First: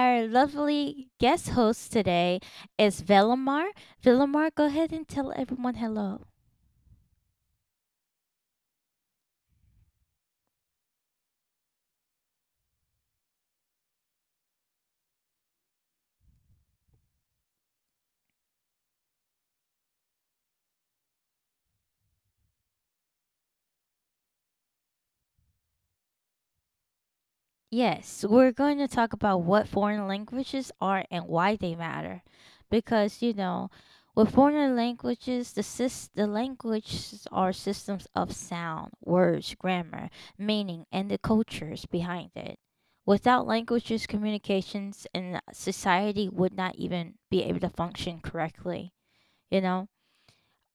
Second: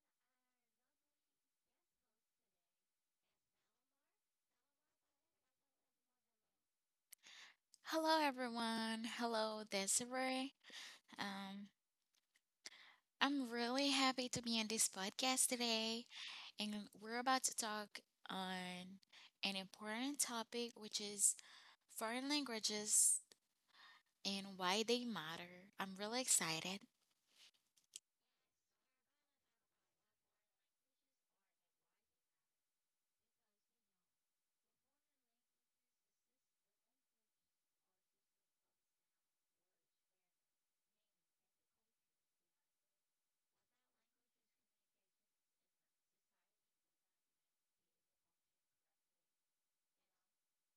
our lovely guest host today is Velamar. Velamar, go ahead and tell everyone hello. Hello, everyone. Hello, Desiree. Um, I'm really happy to be on this podcast today, and we're about to talk on an important topic, which is foreign languages and why they matter. I'm really excited. Yes, we're going to talk about what foreign languages are and why they matter. Because, you know, with foreign languages, the languages are systems of sound, words, grammar, meaning, and the cultures behind it. Without languages, communications, and society would not even be able to function correctly, you know?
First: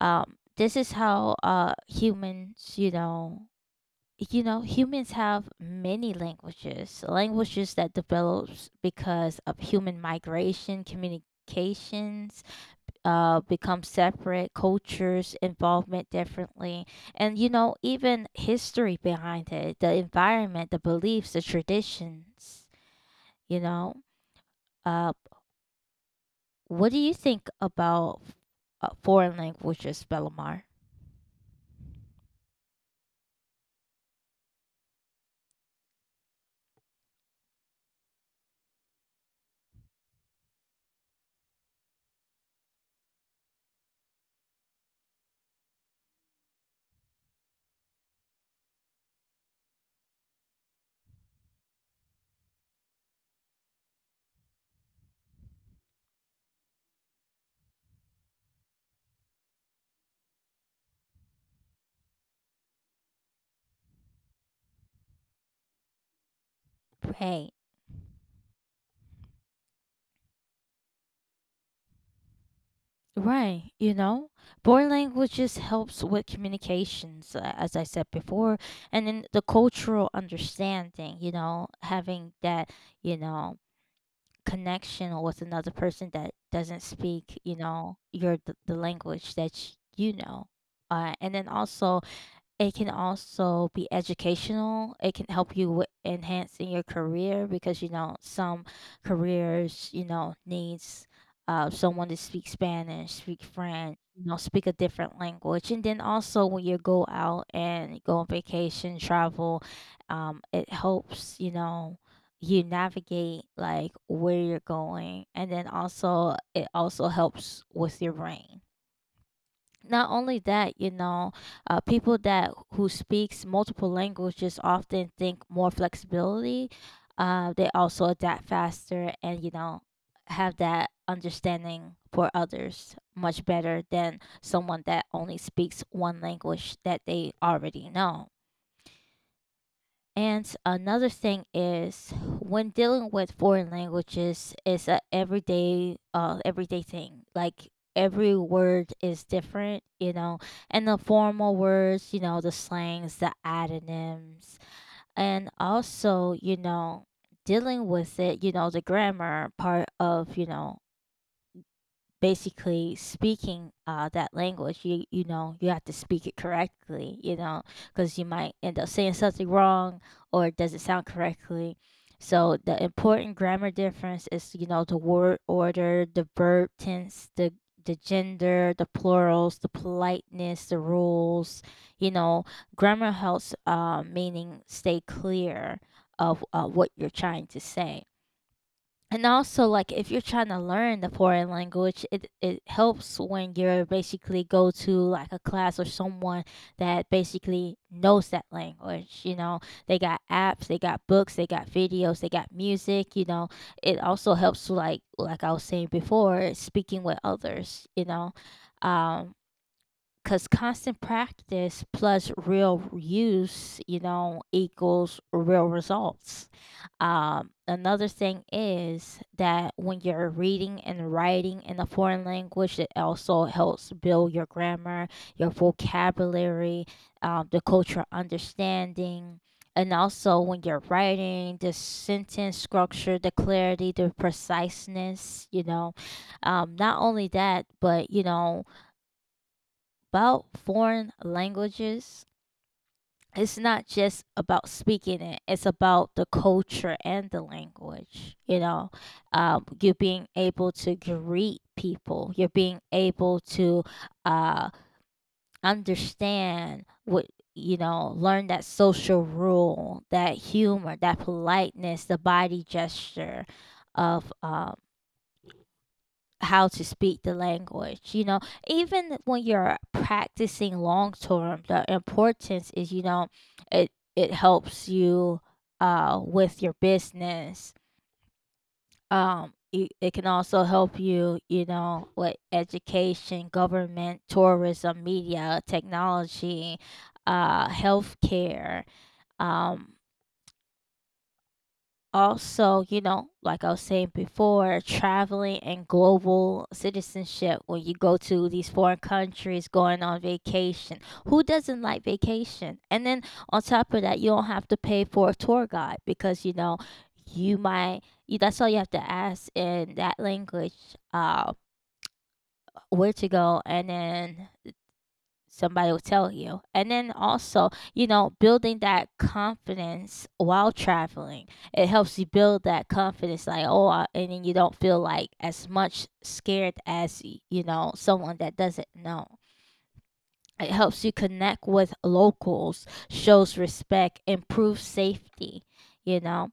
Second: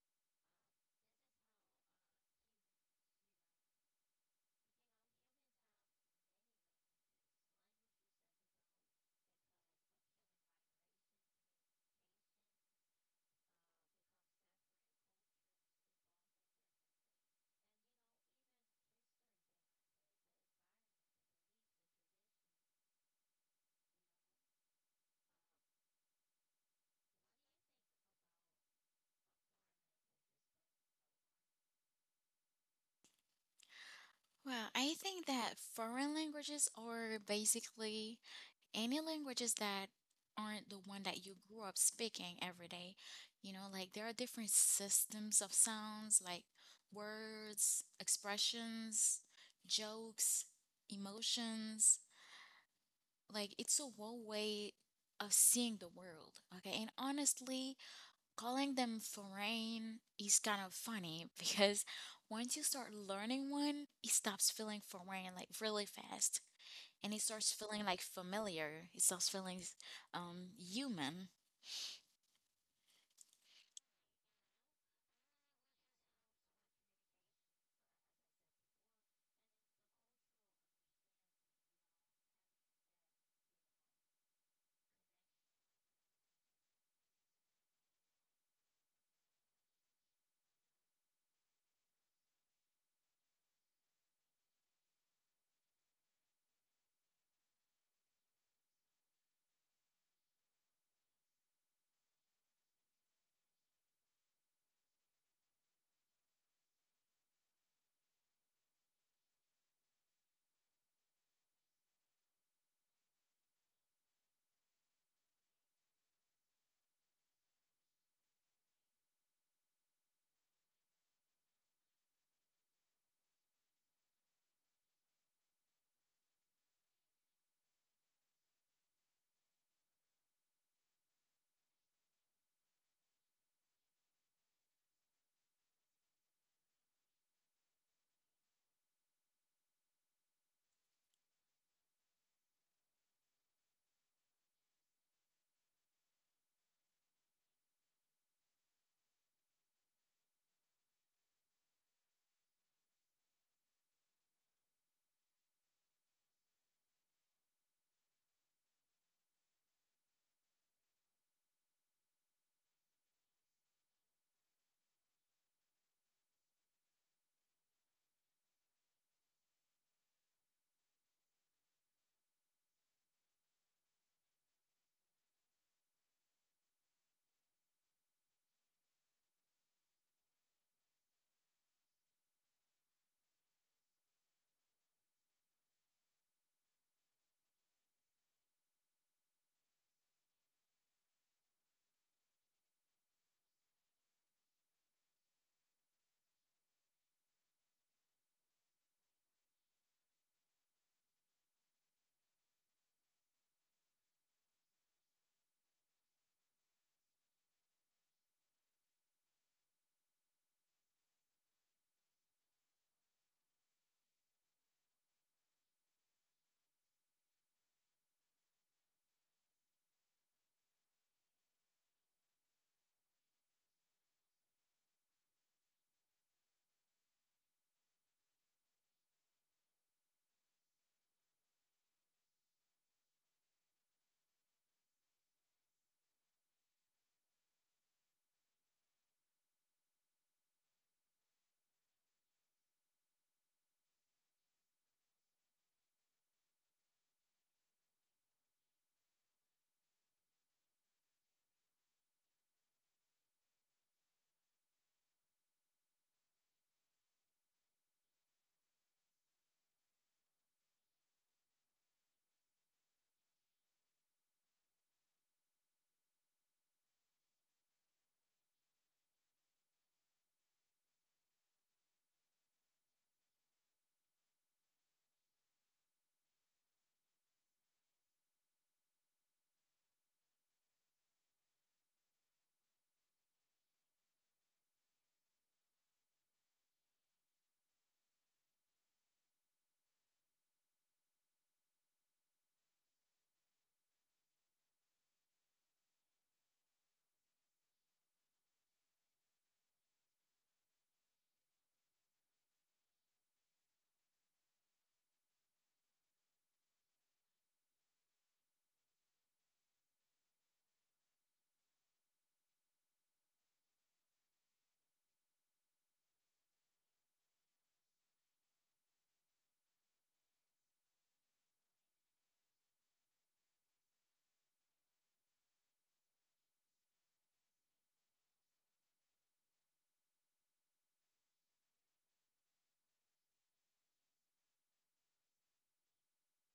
This is how humans, humans have many languages that develops because of human migration communications, become separate cultures involvement differently. And even history behind it, the environment, the beliefs, the traditions you know uh, what do you think about foreign languages, belomar? Well, I think that foreign languages are basically any languages that aren't the one that you grew up speaking every day. You know, like there are different systems of sounds like words, expressions, jokes, emotions. Like it's a whole way of seeing the world. Okay. And honestly, calling them foreign is kind of funny because once you start learning one, it stops feeling foreign like really fast and it Hey. starts feeling like familiar. It starts feeling human. Right, foreign languages helps with communications, as I said before, and then the cultural understanding, having that, you know, connection with another person that doesn't speak, your the language that. And then also, it can also be educational. It can help you with enhancing your career, because some careers needs someone to speak Spanish, speak French, speak a different language. And then also when you go out and go on vacation, travel, it helps, you navigate like where you're going. And then also it also helps with your brain. Not only that, people that who speaks multiple languages often think more flexibility. They also adapt faster, and have that understanding for others much better than someone that only speaks one language that they already know. And another thing is, when dealing with foreign languages, it's a everyday thing. Like every word is different, and the formal words, the slangs, the adonyms. And also, dealing with it, the grammar part of, basically speaking that language, you know you have to speak it correctly, because you might end up saying something wrong, or it doesn't sound correctly. So the important grammar difference is, the word order, the verb tense, the gender, the plurals, the politeness, the rules you know Grammar helps, meaning stay clear of, what you're trying to say. And also, like if you're trying to learn the foreign language, it helps when you're basically go to like a class, or someone that basically knows that language. They got apps, they got books, they got videos, they got music. It also helps to, like I was saying before, speaking with others. Um because constant practice plus real use, equals real results. Another thing is that when you're reading and writing in a foreign language, it also helps build your grammar, your vocabulary, the cultural understanding. And also, when you're writing, the sentence structure, the clarity, the preciseness. Not only that, but, about foreign languages, it's not just about speaking it, it's about the culture and the language. You're being able to greet people, you're being able to, uh, understand what, learn that social rule, that humor, that politeness, the body gesture of, how to speak the language. Even when you're practicing long term, the importance is, it helps you, with your business. It can also help you, you know with education, government, tourism, media, technology, healthcare. um Also, like I was saying before, traveling and global citizenship, when you go to these foreign countries going on vacation. Who doesn't like vacation? And then on top of that, you don't have to pay for a tour guide, because, you might you, that's all you have to ask in that language, uh where to go, and then somebody will tell you. And then also, building that confidence while traveling. It helps you build that confidence, like, oh, I, and then you don't feel like as much scared as, someone that doesn't know. It helps you connect with locals, shows respect, improves safety, you know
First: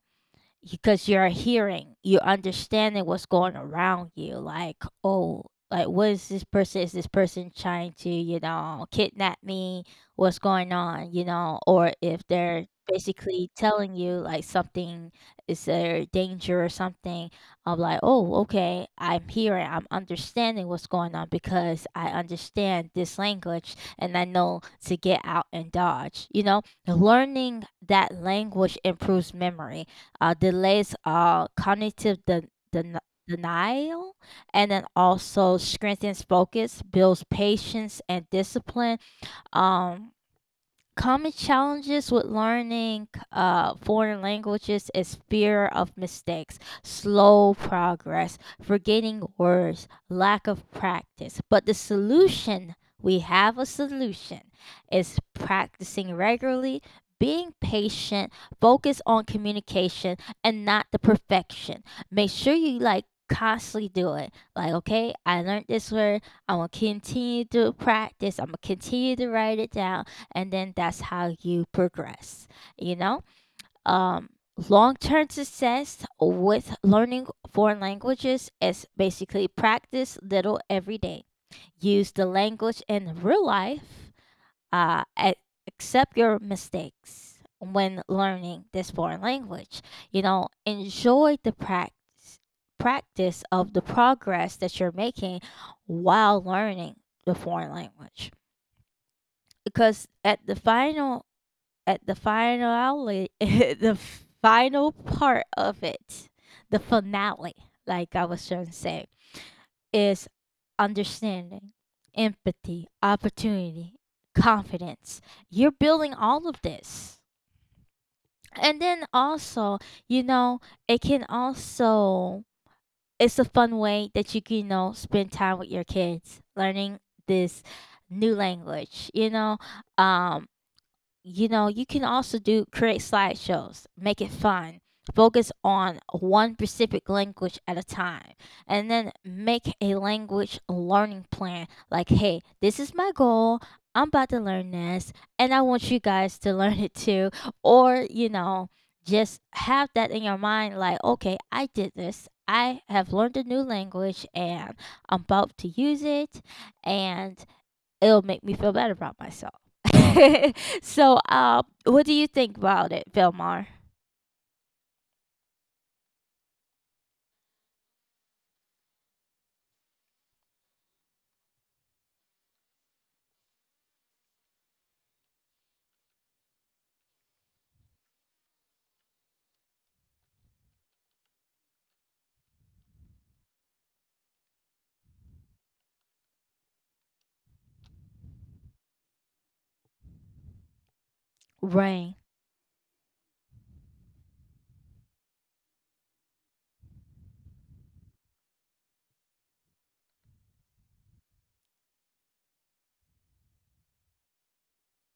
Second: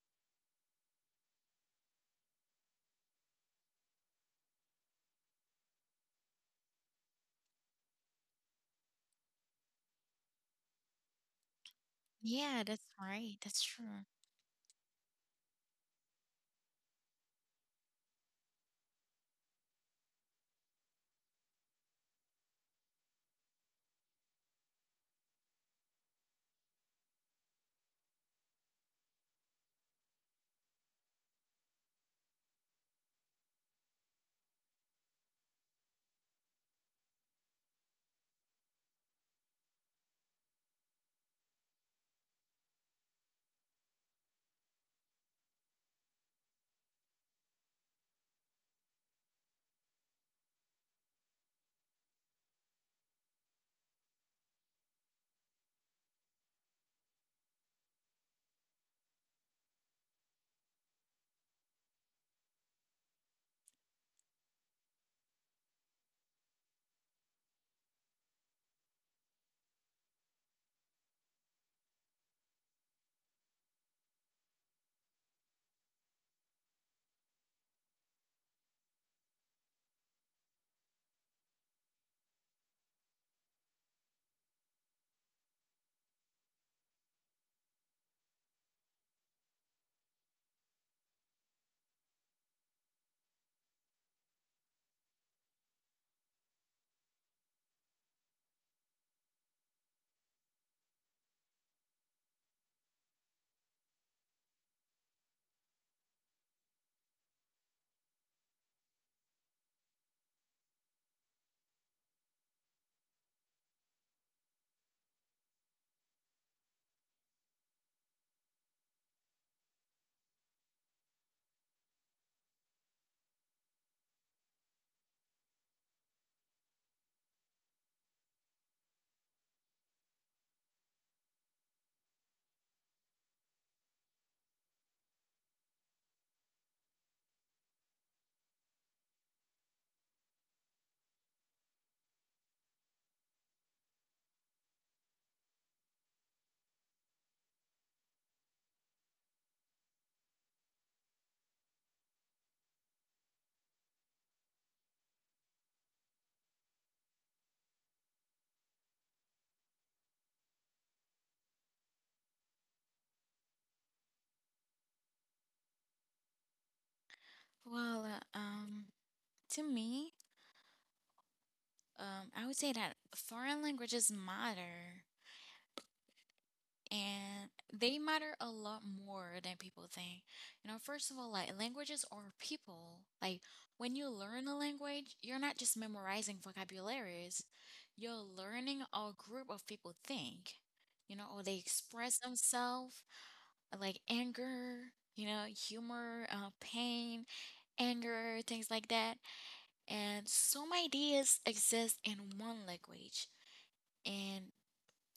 because you're hearing, you're understanding what's going around you. Like, oh, like what is this person? Is this person trying to, kidnap me? What's going on? Or if Yeah, they're that's right. basically That's telling true. you like something, is there danger or something? I'm like, oh, okay, I'm hearing, I'm understanding what's going on, because I understand this language, and I know to get out and dodge. Learning that language improves memory, delays cognitive den- denial, and then also strengthens focus, builds patience and discipline. Um, Common challenges with learning, foreign languages is fear of mistakes, slow progress, forgetting words, lack of practice. But the solution, we have a solution, is practicing regularly, being patient, focus on communication and not the perfection. Make sure you like constantly do it, like, okay, I learned this word, I'm gonna continue to practice, I'm gonna continue to write it down, and then that's how you progress. you know um Long-term success with learning foreign languages is basically practice little every day, use the language in real life, uh, a- accept your mistakes when learning this foreign language. Enjoy the practice of the progress that you're making while learning the foreign language. Because at the finale, the final part of it, the finale, like I was trying to say, is understanding, empathy, opportunity, confidence. You're building all of this. And then also, you know, it can also, it's a fun way that you can, spend time with your kids learning this new language. Um, you can also do, create slideshows, make it fun, focus on one specific language at a time, and then make a language learning plan like, hey, this is my goal, I'm about to learn this, and I want you guys to learn it too. Or just have that in your mind like, okay, I did this, I have learned a new language, and I'm about to use it, and it'll make me feel better about myself. So, what do you think about it, Velmar? Well, to me, I would say that foreign languages matter, and they matter a lot more than people think. You know, first of all, like languages are people. Like when you learn a language, you're not just memorizing vocabularies. You're learning how a group of people think, you know, or they Right, express themselves like anger, you know, humor, pain, anger, things like that. And some ideas exist in one language, and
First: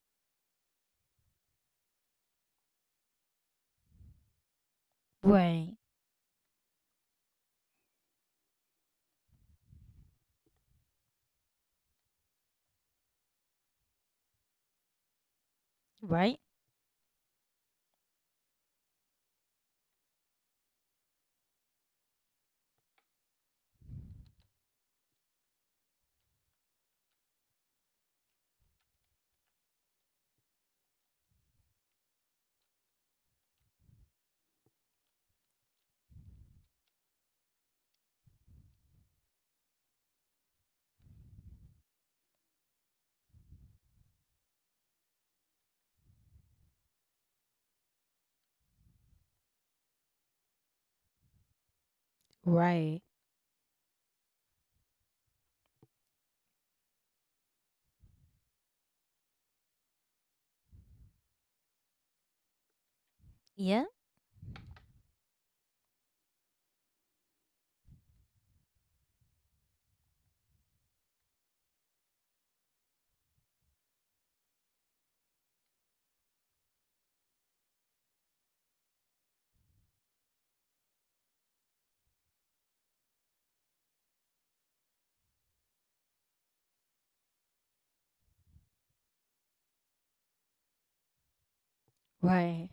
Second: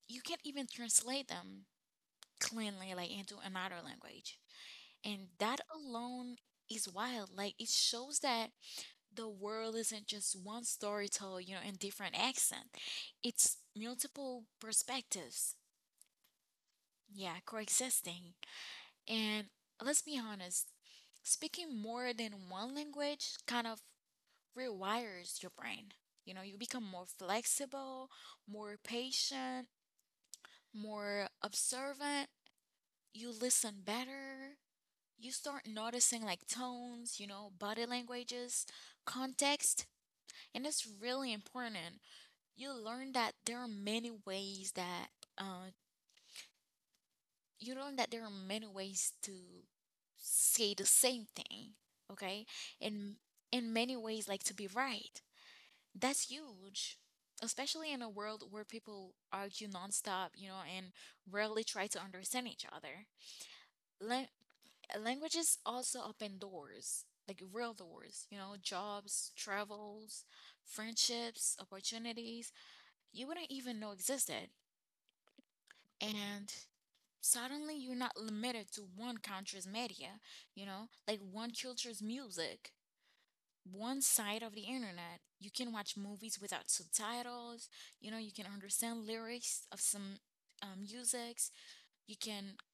you can't even translate them cleanly, like into another language. And that right. alone is wild. Like it shows that the world isn't just one story told, you know, in different accent. It's multiple perspectives. Right, Yeah, coexisting. And let's be honest, speaking more than one language kind of rewires your brain. You know, you become more flexible, more patient, more observant. You listen better. You start noticing like tones, you know, body languages, context. And it's really important. You learn that there are many ways that uh, you learn that there are many ways to say the same thing, okay? right. And in many ways, like to be right. That's huge, especially in a world where people argue nonstop, you know, and rarely try to understand each other. Yeah, Lan- Languages also open doors, like real doors, you know, jobs, travels, friendships, opportunities you wouldn't even know existed. And suddenly you're not limited to one country's media, you know, like one culture's music, one side of the internet. You can watch movies without subtitles, you know, you can understand lyrics of some musics, you can right.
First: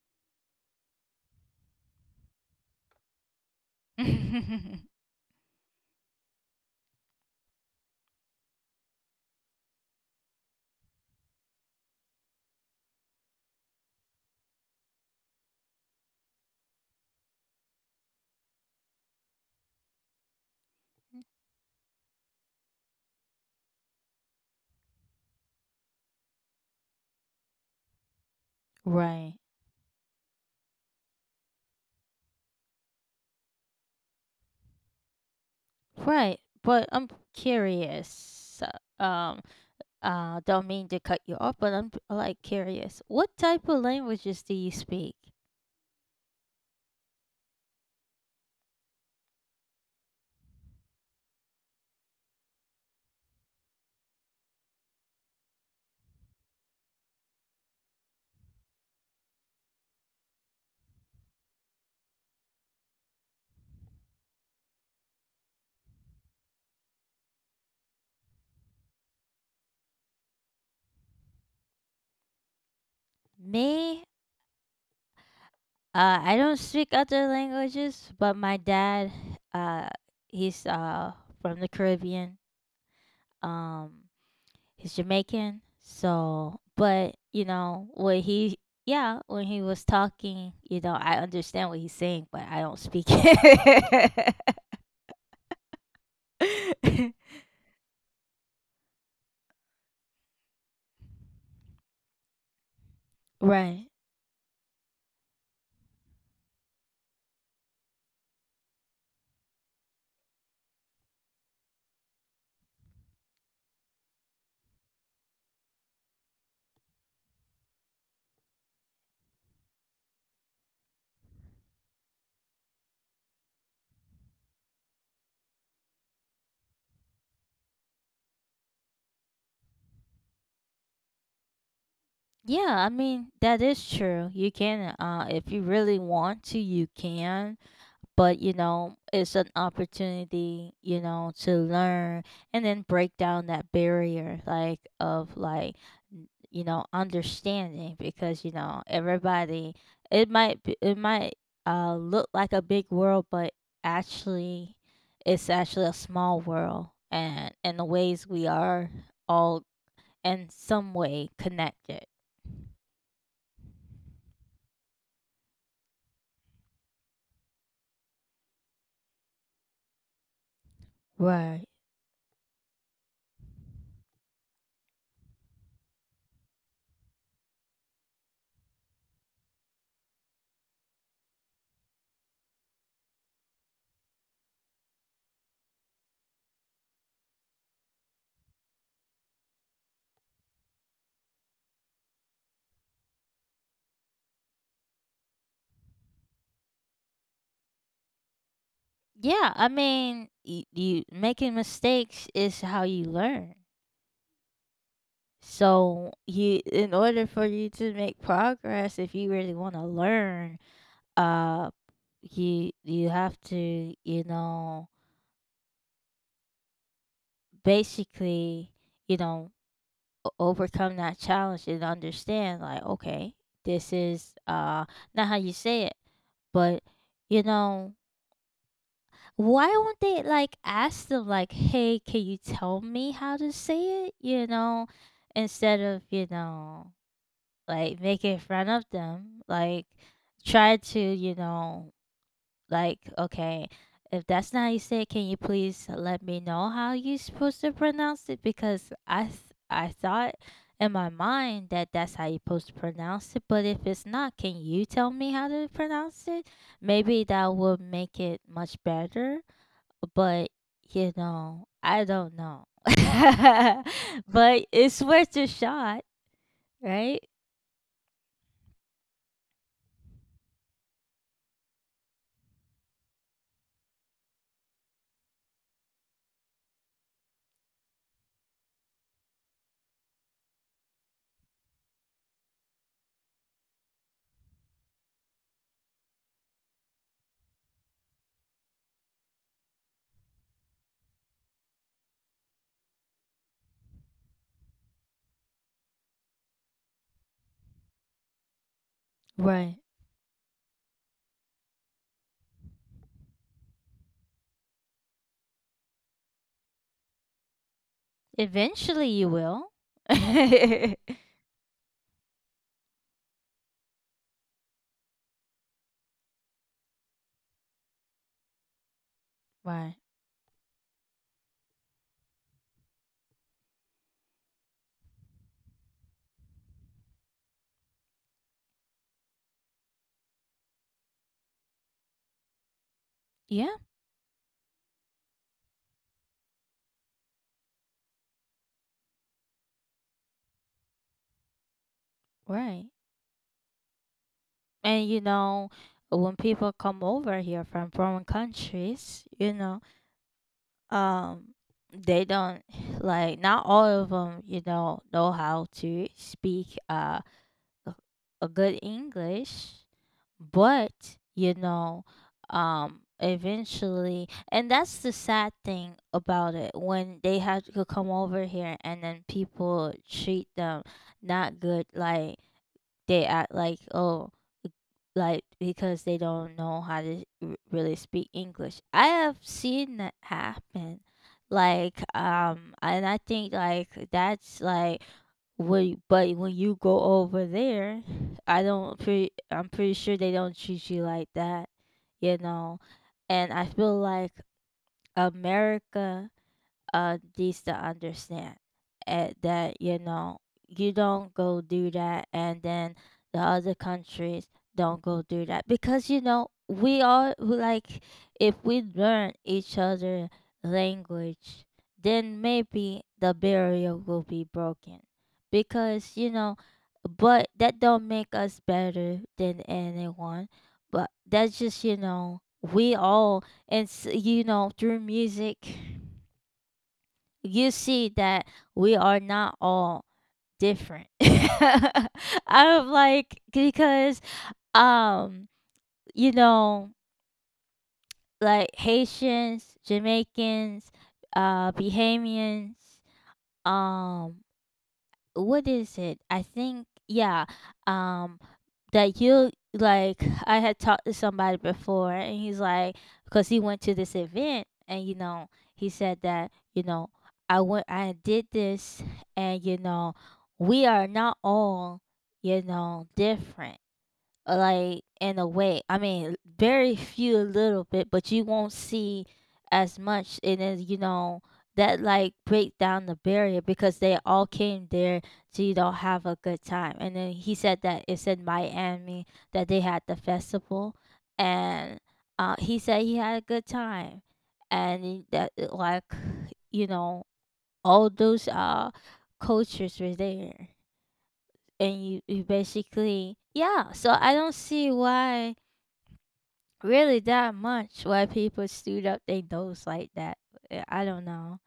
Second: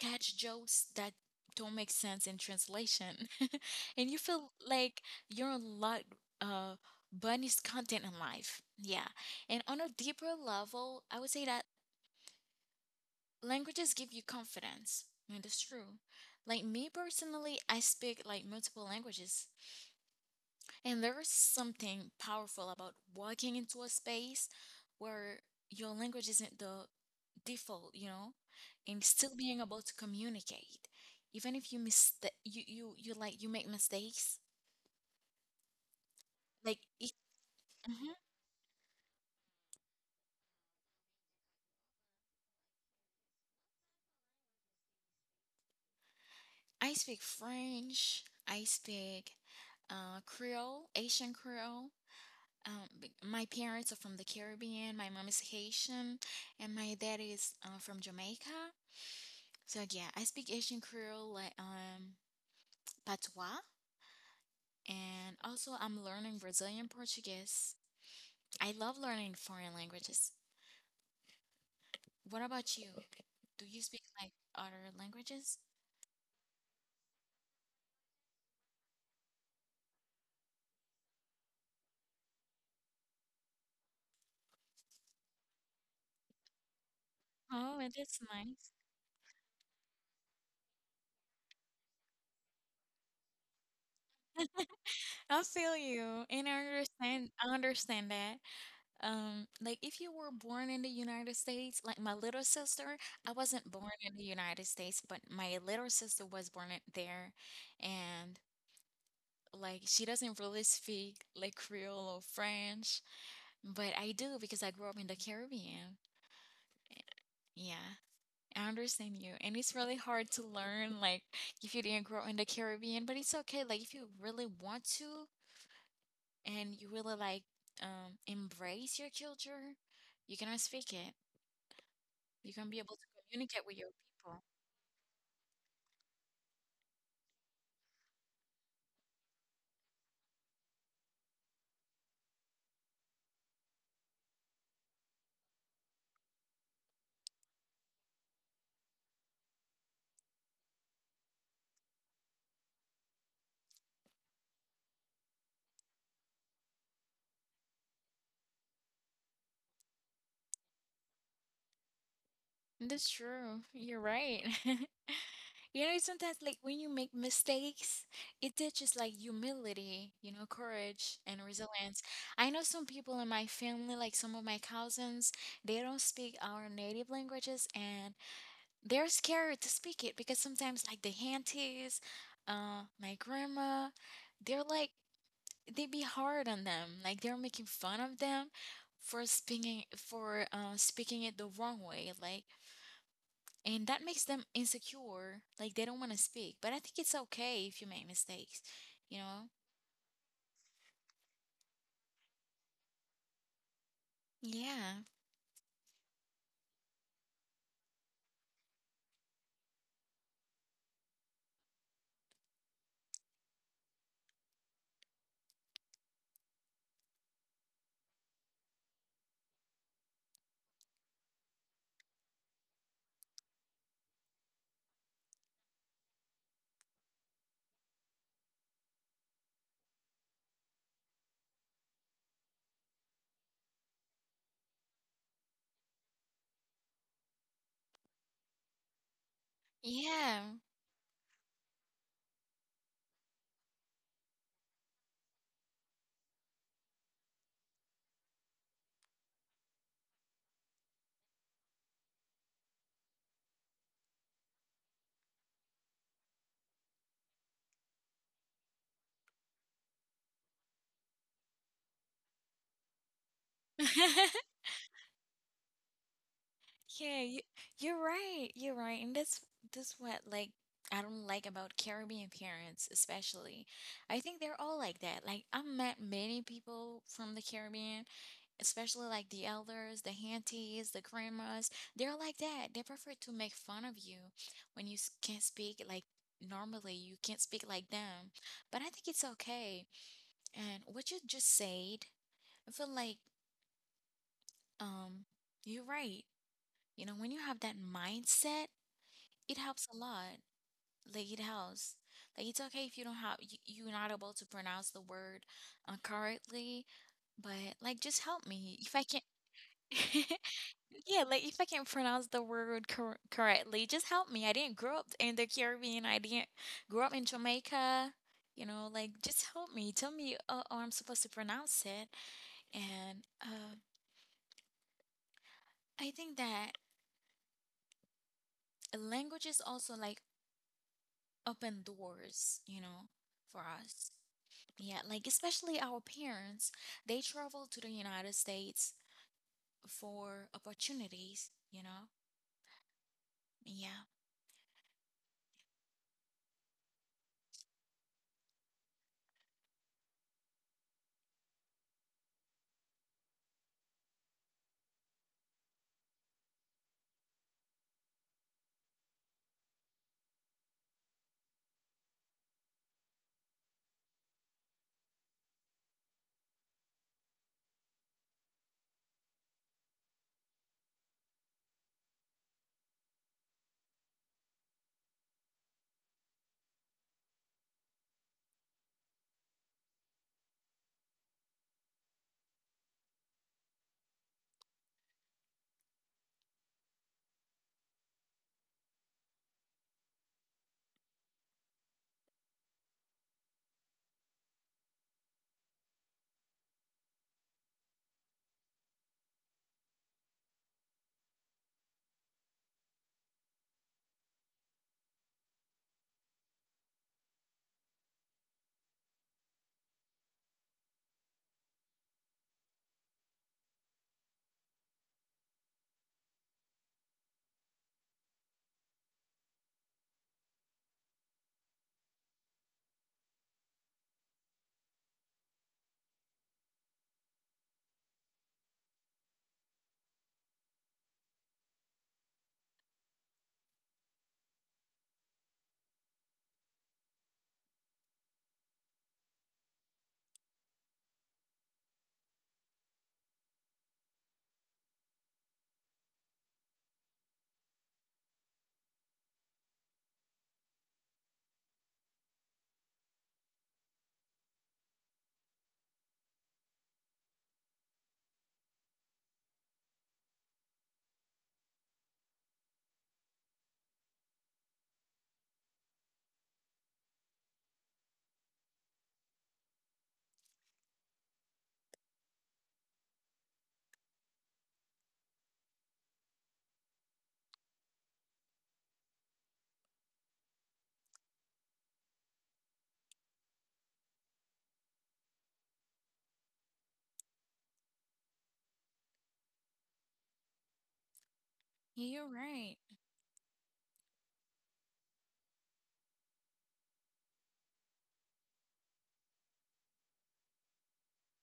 catch jokes that don't make sense in translation, and you feel like you're a lot. Uh, Bunny's content in life. Yeah. And on a deeper level, I would say that languages give you confidence. And it's true. Like me personally, I speak like multiple languages. And there is something powerful about walking into a space where your language isn't the default, you know, and still Right. being able to communicate. Even if you mistake, you like, you make mistakes. Right. Like, But I'm it, Mhm. curious. uh, Um, don't mean to cut you off, but I'm like curious. What type of languages do you speak? I speak French, I speak Creole, Asian Creole. My parents are from the Caribbean. My mom is Haitian, and my dad is from Jamaica. So yeah, I speak Asian Creole, like patois, and also I'm learning Brazilian Portuguese. I love learning foreign languages. What about you? Do you Me, speak like other languages? I don't speak other languages, but my dad, uh, he's from the Caribbean. Um, he's Jamaican, so, but you Oh, know it when is he. nice. Yeah, when he was talking, you know, I understand what he's saying, but I don't speak it. I feel you, and I understand. I understand that. Like if you were born in the United States, like my little sister, I wasn't Right. born in the United States, but my little sister was born in there, and like she doesn't really speak like Creole or French, but I do because I grew up in the Caribbean. Yeah, I understand you, and it's really hard to learn like if you didn't grow up in the Caribbean, but it's okay. Like if you really want to and you really like embrace your culture, you can speak it. You can Yeah, be I able to mean, that communicate with is your true. people. You can, if you really want to, you can. But you know, it's an opportunity, to learn, and then break down that barrier, like, of like, understanding, because you know, everybody, it might look like a big world, but actually, it's actually a small world, and the ways we are all in some way connected. That's true. You're right. You know, sometimes like when you make mistakes, it teaches like humility, you know, courage and Right. resilience. I know some people in my family, like some of my cousins, they don't speak our native languages and they're scared to speak it because sometimes like the aunties, my grandma, they're like they be hard on them. Like they're making fun of them for speaking it the wrong way. Like, and that makes them insecure. Like they don't want to speak. But I think it's okay if you make mistakes. You know? Yeah, I mean, you making mistakes is how you learn. Yeah. So you in order for you to make progress, if you really want to learn, uh you have to, basically, you know, overcome that challenge and understand like, okay, this is not how you say it, but, you know, why won't they like ask them like, "Hey, can you tell me how to say it?" Instead of, like make it in front of them, like Yeah. try to, like, okay, if that's not how you say it, can you please let me know how you supposed to pronounce it? Because I thought in my mind that that's how you supposed to pronounce it, but if it's not, can you tell me how to pronounce it? Maybe that would make it much better. But you know, I don't know. But it's worth a shot. Right. Yeah, you, you're right. You're right. And that's what like I don't like about Caribbean parents especially. I think they're all like that. Like I've met many people from the Caribbean, especially like the elders, the aunties, the grandmas. They're like that. They prefer to make fun of you when you can't speak like normally. You can't speak like them. But I think it's okay. And what you just said, I feel like um you're right. You know, when you have that mindset it Right. helps a lot. Like it helps. Like it's okay if you don't have you, you're not able to pronounce the word correctly, but like just help me if I Eventually can. you will. Yeah, like if I can't pronounce the word correctly, just help me. I didn't grow up in the Caribbean. I didn't grow up in Jamaica. You know, like just help me. Right. Tell me how I'm supposed to pronounce it. And I think that languages also like open doors, you know, for Yeah, us. Yeah, like especially our parents, they travel to the United States for opportunities, you know? right. Yeah. And you know, when people come over here from foreign countries, um, they don't like not all of them, know how to speak a a good English. But you know eventually, and that's the sad thing about it, when they had to come over here and then people treat them not good, like they act like, oh, like, because they don't know how to really speak English. I have seen that happen. And I think that's like when, but when you go over there, I'm pretty sure they don't treat you like that, you know. And I feel like America needs to understand, that you know, you don't go do that, and then the other countries don't go do that, because you know, we all we like, if we learn each other language, then maybe the barrier will be broken. Because you know, but that don't make us better than anyone. But that's just, you know, we all you know, through music you see that we are not all different. I'm like, because um you know, like Haitians, Jamaicans, Bahamians, um what is it? I think, yeah, um that you like, I had talked to somebody before, and he's like, because he went to this event, and you know, he said that, you know, I went, I did this, and you know, we are not all, you know, different, like in a way. I mean, very few, a little bit, but you won't see as much. And then you know that, like, break down the barrier, because they all came there to, you know, have a good time. And then he said that it's in Miami that they had the festival, and he said he had a good time, and that like, you know, all those cultures were there, and Yeah, you you're right. basically, yeah, so I don't see why really that much why people stood up their nose like that. I don't know,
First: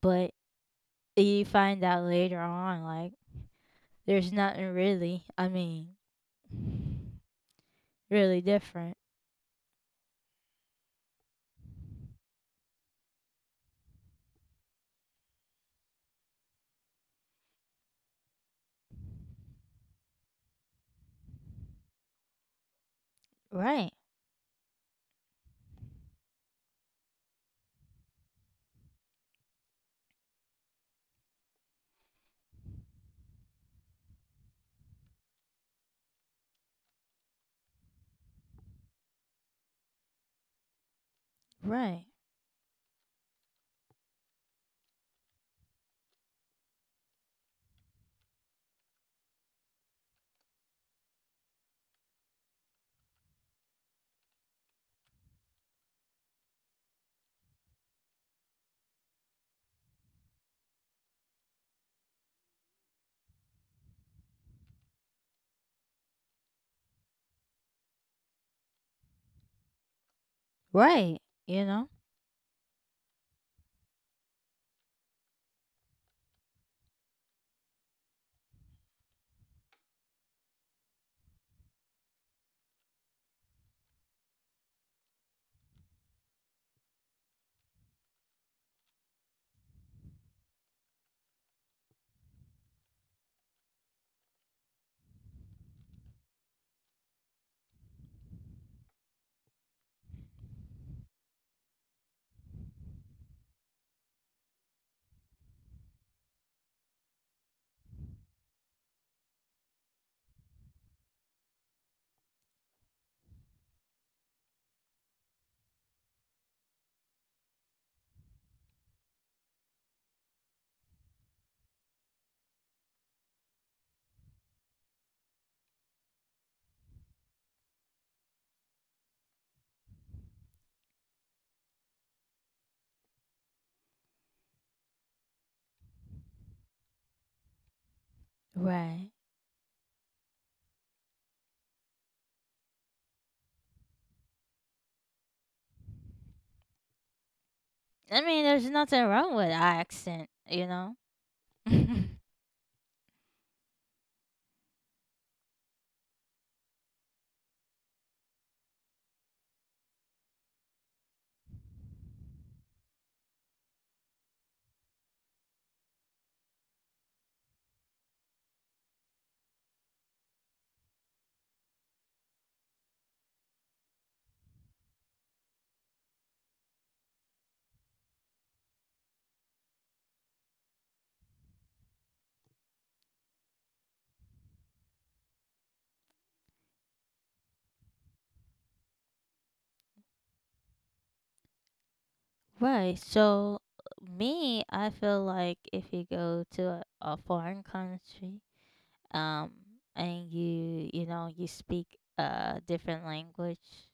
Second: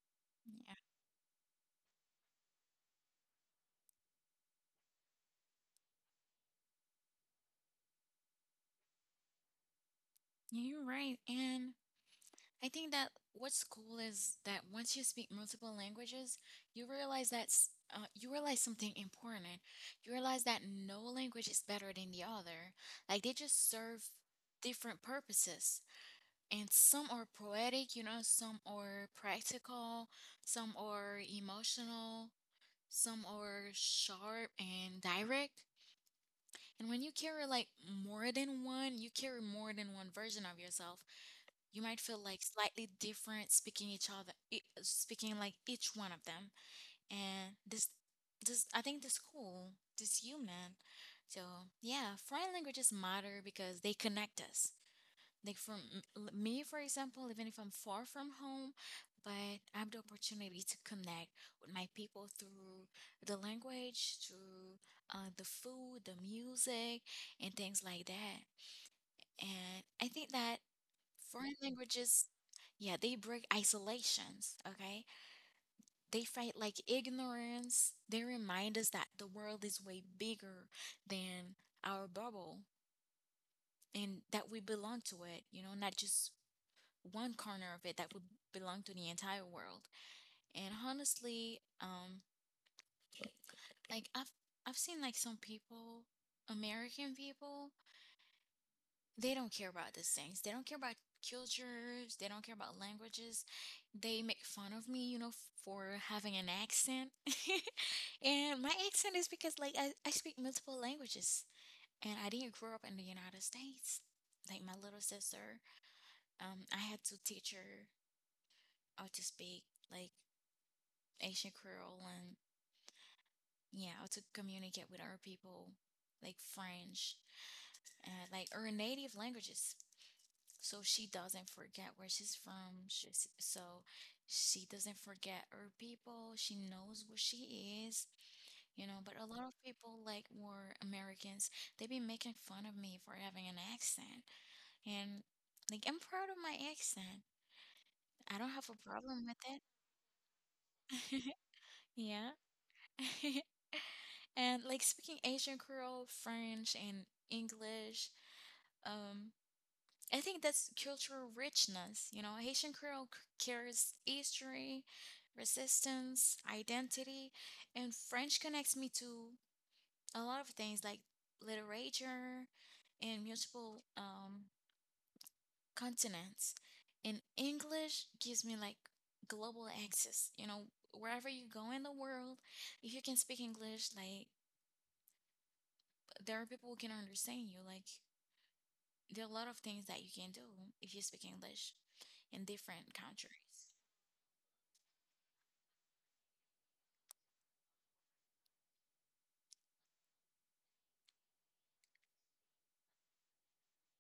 but Yeah. you find out later on, like, there's nothing really, I mean, really different. Yeah, you're right. And I think that what's cool is that once you speak multiple languages, you realize something important. You realize that no language is better than the other. Like they just Right. serve different purposes. And some are poetic, you know, some are practical, some are emotional, some are sharp and direct. And when you carry like more than one, you carry more than one version of yourself. You might Right. feel like slightly different speaking each other, speaking like each one of them. And I think this cool, this human. So yeah, foreign languages matter because they connect us. Like for me, for example, even if I'm far from home, but I have the opportunity to connect with my people through the language, through the food, the music, and things like that. And I think that Right. You foreign know. languages, yeah, they break isolations, okay? They fight like ignorance. They remind us that the world is way bigger than our bubble and that we belong to it, you know, not just one corner of it that would belong to the entire world. And honestly, like I've seen like some people, American people, they don't care about these things. They don't care about cultures. They don't care about languages. They make fun of me, you know, for having an accent. And my accent is because like I speak multiple languages and I didn't grow up in the United States. Like my little sister, I had to teach her how to speak like Asian Creole and yeah, how to communicate with our people, like French and like her native languages. So she doesn't forget where she's from. So she doesn't forget her people. She knows who she is, you know. But Right. a lot of people, like were Americans, they be making fun of me for having an accent. And like, I'm proud of my accent. I I don't mean, have a there's nothing problem with wrong with accent, you know. it. Yeah. And like speaking Asian Creole, French, and English. Um, I think that's cultural richness. You know, Haitian Creole carries history, resistance, identity, and French connects me to a lot of things like literature and multiple continents. And English gives me like global access. You know, wherever you go in the world, if you can speak English, like there are people who can understand you. Like there are a lot of things that you can do if you speak English in different Right. So countries. Me, I feel like if you go to a foreign country, um, and you know, you speak a different language,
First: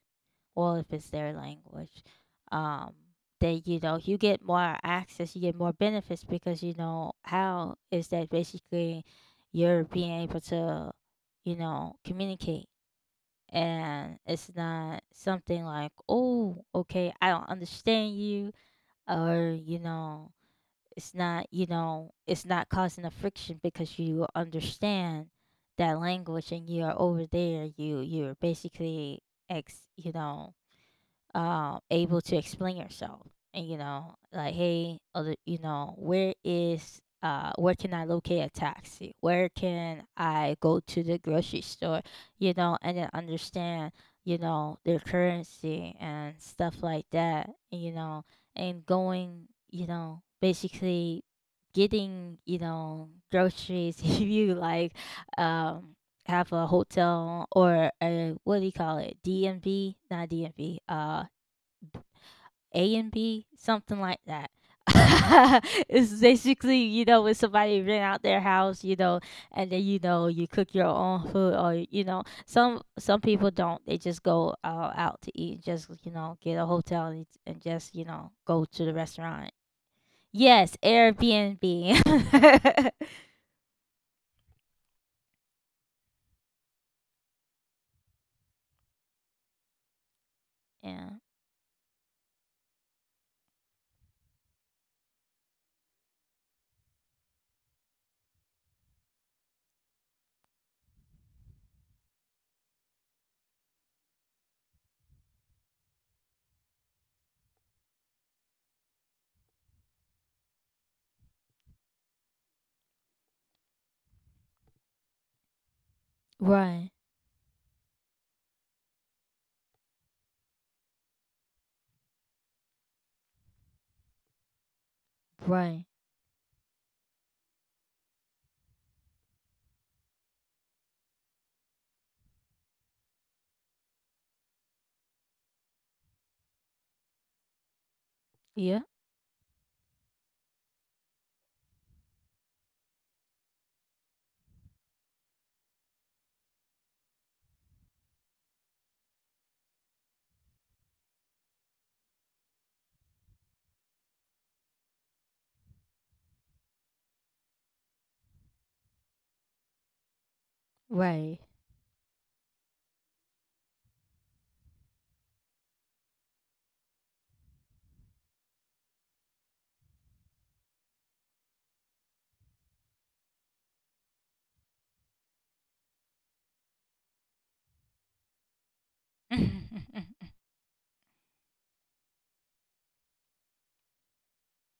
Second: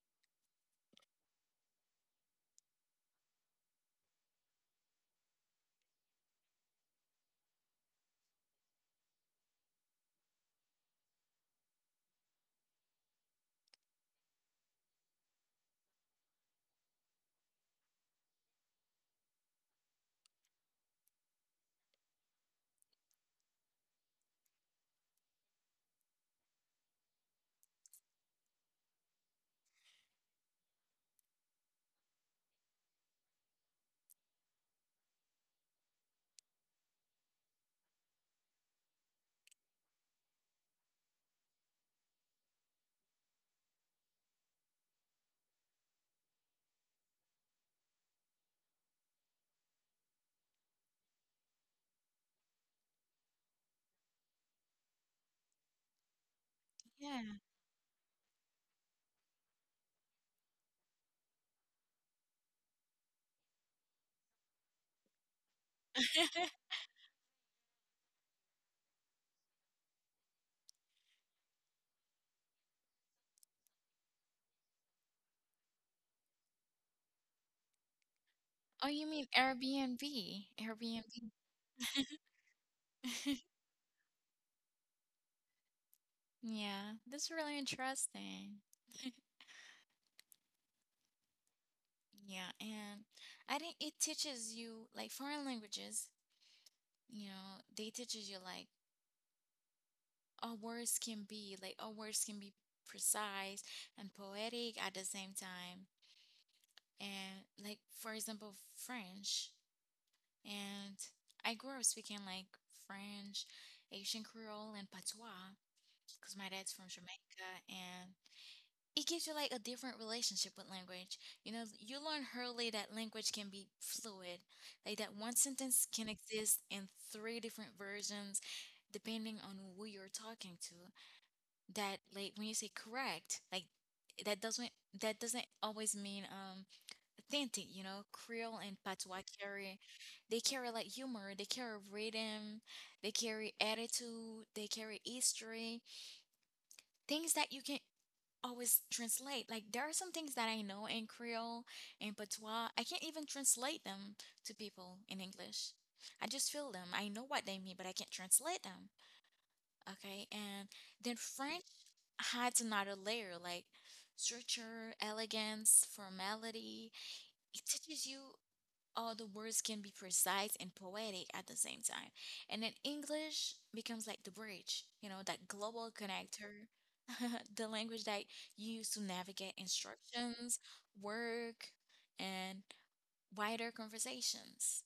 well, if it's their language, um, then you know you get more access, you get more benefits, because you know how is that, basically you're being able to, you know, communicate. And it's not something like, oh, okay, I don't understand you, or you know, it's not, you know, it's not causing a friction because you understand that language, and you're over there, you you're basically ex you know, able to explain yourself. And you know, like, hey, other, you know, where is, where can I locate a taxi, where can I go to the grocery store, you know, and then understand, you know, their currency and stuff like that, you know. And going, you know, basically getting, you know, groceries. If you like, um have a Yeah. hotel or a, what do you call it, DMV, not DMV, A and B, something like that. It's basically, you know, when somebody rent out their house, you know, and then you know, you cook your own food, or you know, some people don't. They just go, out to eat, just, you know, get a hotel, and just, you know, go to Oh, the you mean restaurant. Airbnb? Yes, Airbnb. Airbnb. Yeah, that's really interesting. Yeah. Yeah, and I think it teaches you like foreign languages, you know, they teaches you like our words can be precise and poetic at the same time. And like for example, French. And I grew up speaking like French, Asian Creole, and Patois because my dad's from Right. Jamaica. And it gives you like a different relationship with language. You know, you learn early that language can be fluid, like that one sentence Right. can exist in three different versions depending on who you're talking to. That, like, when you say correct, like, that doesn't that doesn't always mean authentic. You know, Creole and Yeah. Patois carry, they carry like humor, they carry rhythm, they carry attitude, they carry history, things that you can always translate. Like there are some things that I know in Creole and Patois, I can't even translate them to people in English. I just feel them. I know what they mean, but I can't translate them. Okay, and then Right. French adds another layer, like structure, elegance, formality. It teaches you all the words can be precise and poetic at the same time. And then English becomes like the bridge, you know, that global connector, the language that you use to navigate instructions, work, and wider conversations,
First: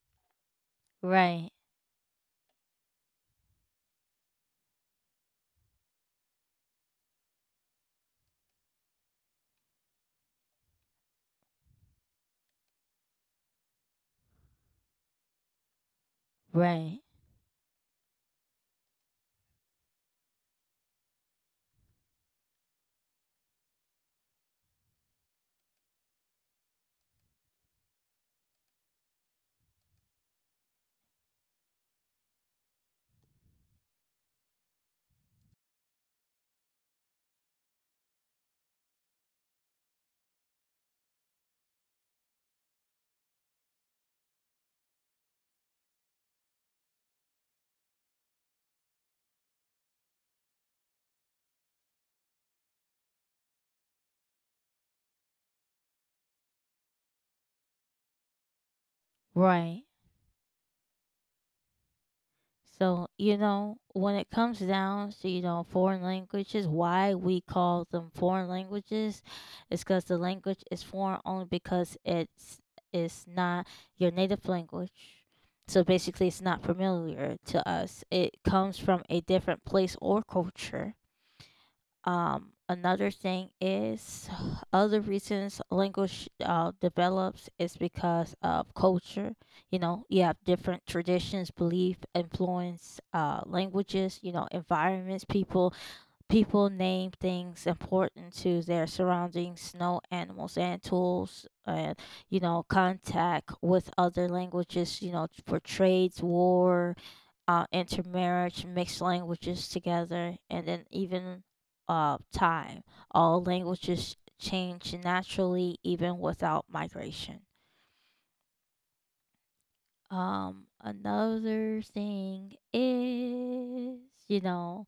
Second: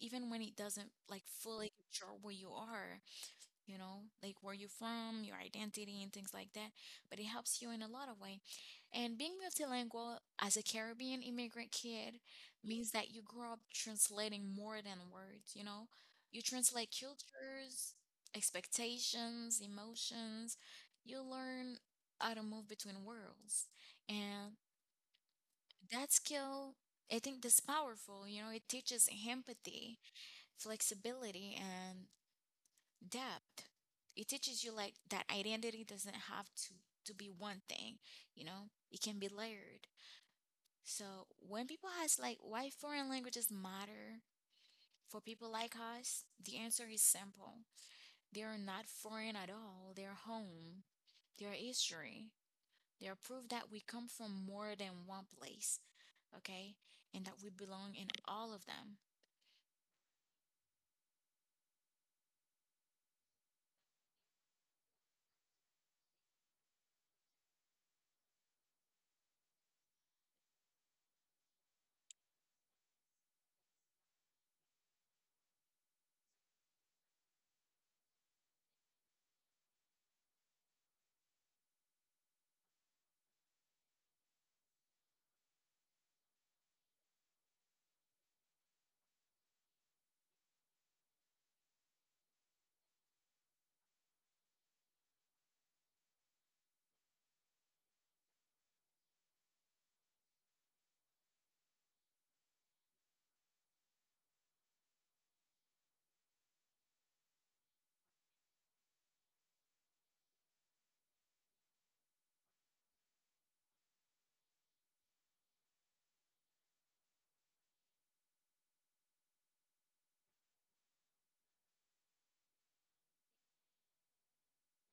even when it doesn't like Right. fully capture where you are, you know, like where you're from, your identity, and things like that. But it helps you in a lot of way. And being multilingual as a Caribbean immigrant kid means that you grow up translating more than words, you know? You Right. translate cultures, expectations, emotions. You learn how to move between worlds. And that skill, I think that's powerful, you know, it teaches empathy, flexibility, and depth. It teaches you like that identity doesn't have to be one thing, you know? It can be layered. So when people ask like why foreign languages matter for people like us, the answer is simple. They are not foreign at all. They're home. They're history. They're proof that we come from more than one place, okay? And that we belong in all of them. Right. So, you know, when it comes down to, you know, foreign languages, why we call them foreign languages is because the language is foreign only because it's not your native language. So basically it's not familiar to us. It comes from a different place or culture. Another thing is, other reasons language develops is because of culture. You know, you have different traditions, belief, influence, languages. You know, environments, People name things important to their surroundings, snow animals and tools, and you know, contact with other languages, you know, for trades, war, intermarriage, mixed languages together, and then even time. All languages change naturally, even without migration. Another thing is, you know,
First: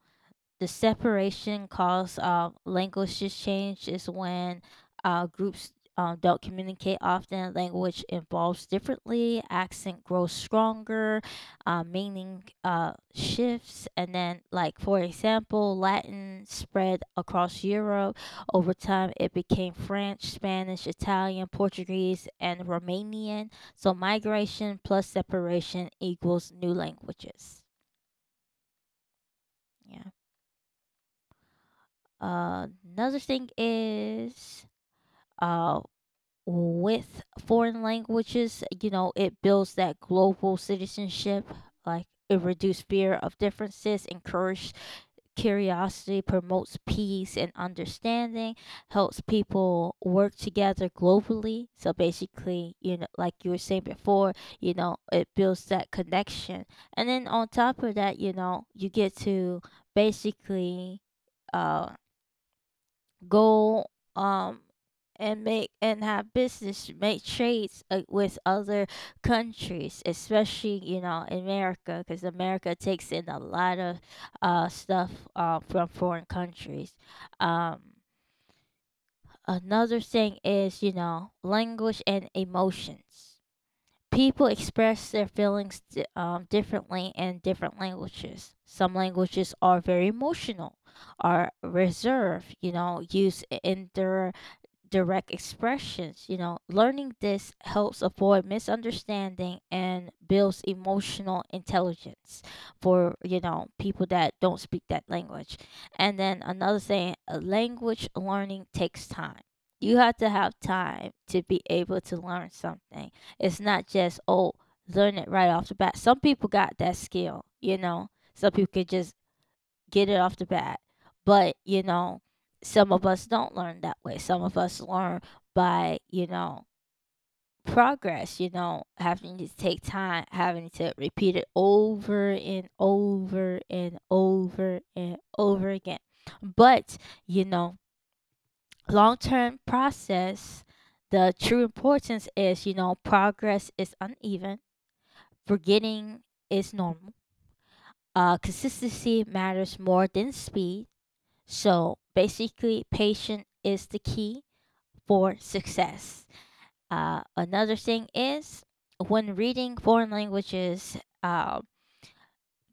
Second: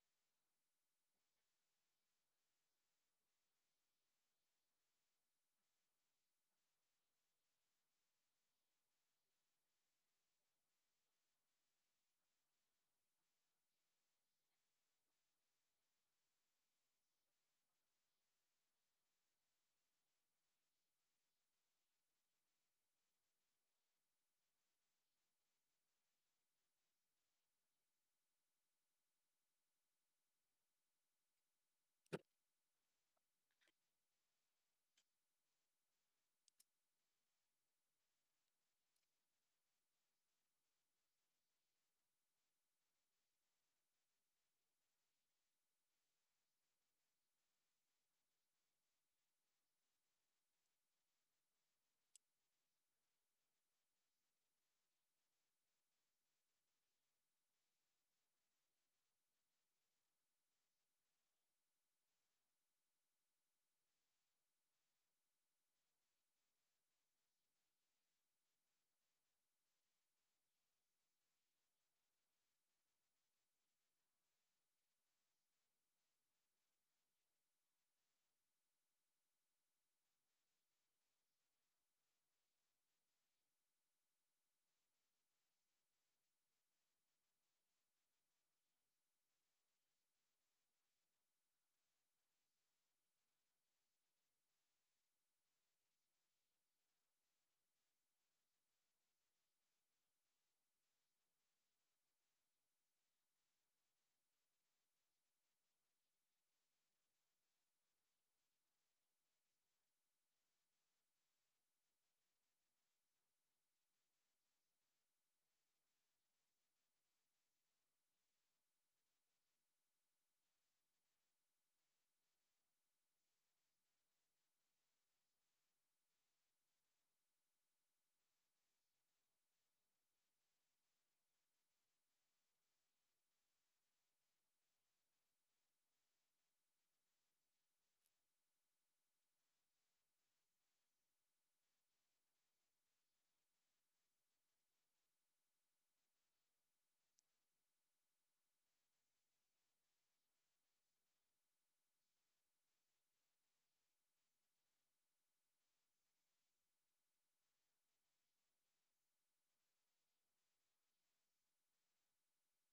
the separation caused language change is when groups don't communicate often. Language evolves differently. Accent grows stronger. Meaning shifts, and then, like, for example, Latin spread across Europe. Over time, it became French, Spanish, Italian, Portuguese, and Romanian. So migration plus separation equals new languages. Yeah. Uh, Another thing is, uh with foreign languages, you know, it builds that global citizenship. Like, it reduces fear of differences, encourages curiosity, promotes peace and understanding, helps people work together globally. So basically, you know, like you were saying before, you know, it builds that connection. And then on top of that, you know, you get to basically uh go, um and make, and have business, make trades with other countries, especially, you know, America, because America takes in a lot of stuff from foreign countries. um Another thing is, you know, language and emotions. People express their feelings differently in different languages. Some languages are very emotional, are reserved, you know, use indirect direct expressions. You know, learning this helps avoid misunderstanding and builds emotional intelligence for, you know, people that don't speak that language. And then another thing, language learning takes time. You have to have time to be able to learn something. It's not just, oh, learn it right off the bat. Some people got that skill, you know. Some people could just get it off the bat. But, you know, some of us don't learn that way. Some of us learn by, you know, progress, you know, having to take time, having to repeat it over and over and over and over again. But, you know, long term process, the true importance is, you know, progress is uneven, forgetting is normal. Consistency matters more than speed. So basically, patient is the key for success. Another thing is, when reading foreign languages,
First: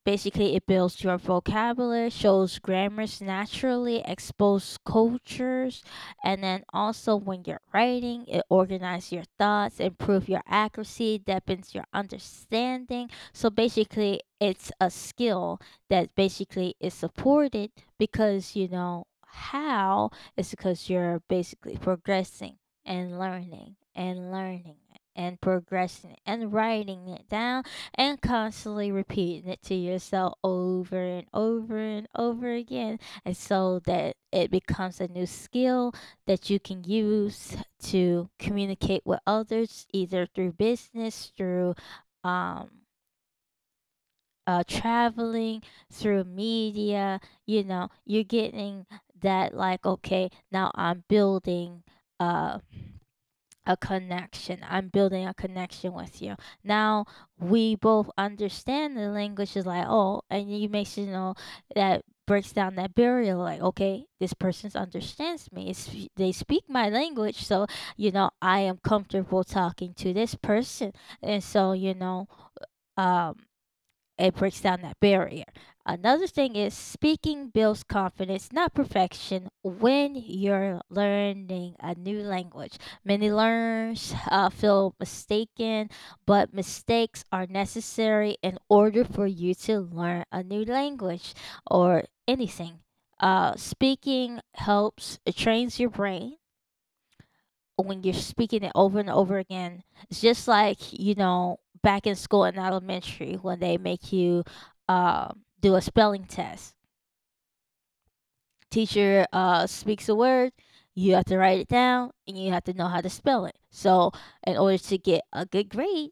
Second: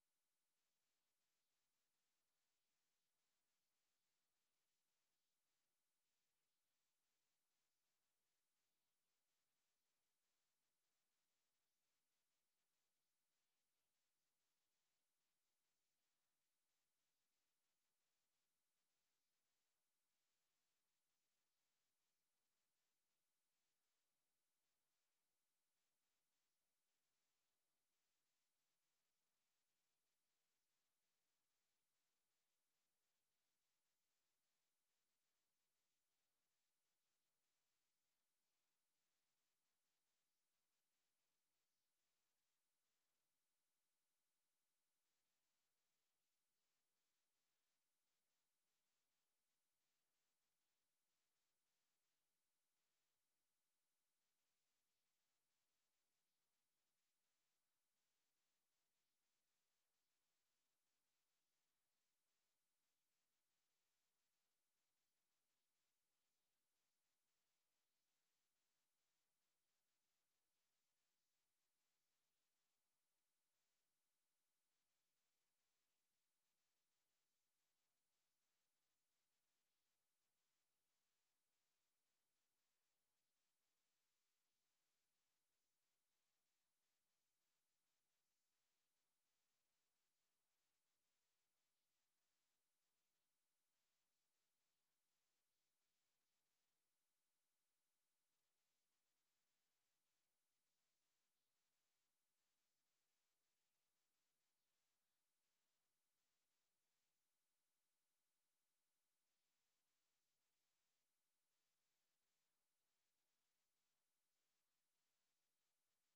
basically, it builds your vocabulary, shows grammars naturally, exposes cultures, and then also when you're writing, it organizes your thoughts, improve your accuracy, deepens your understanding. So basically, it's a skill that basically is supported because you know how, it's because you're basically progressing and learning and learning and progressing and writing it down and constantly repeating it to yourself over and over and over again, and so that it becomes a new skill that you can use to communicate with others, either through business, through um traveling, through media. You know, you're getting that, like, okay, now I'm building uh a connection. I'm building a connection with you. Now we both understand the language is like, oh, and you make sure, you know, that breaks down that barrier, like, okay, this person understands me, it's, they speak my language, so you know, I am comfortable talking to this person. And so, you know, um it breaks down that barrier. Another thing is, speaking builds confidence, not perfection, when you're learning a new language. Many learners feel mistaken, but mistakes are necessary in order for you to learn a new language or anything. Speaking helps, it trains your brain when you're speaking it over and over again. It's just like, you know, back in school in elementary when they make you do a spelling test. Teacher speaks a word, you have to write it down, and you have to know how to spell it. So, in order to get a good grade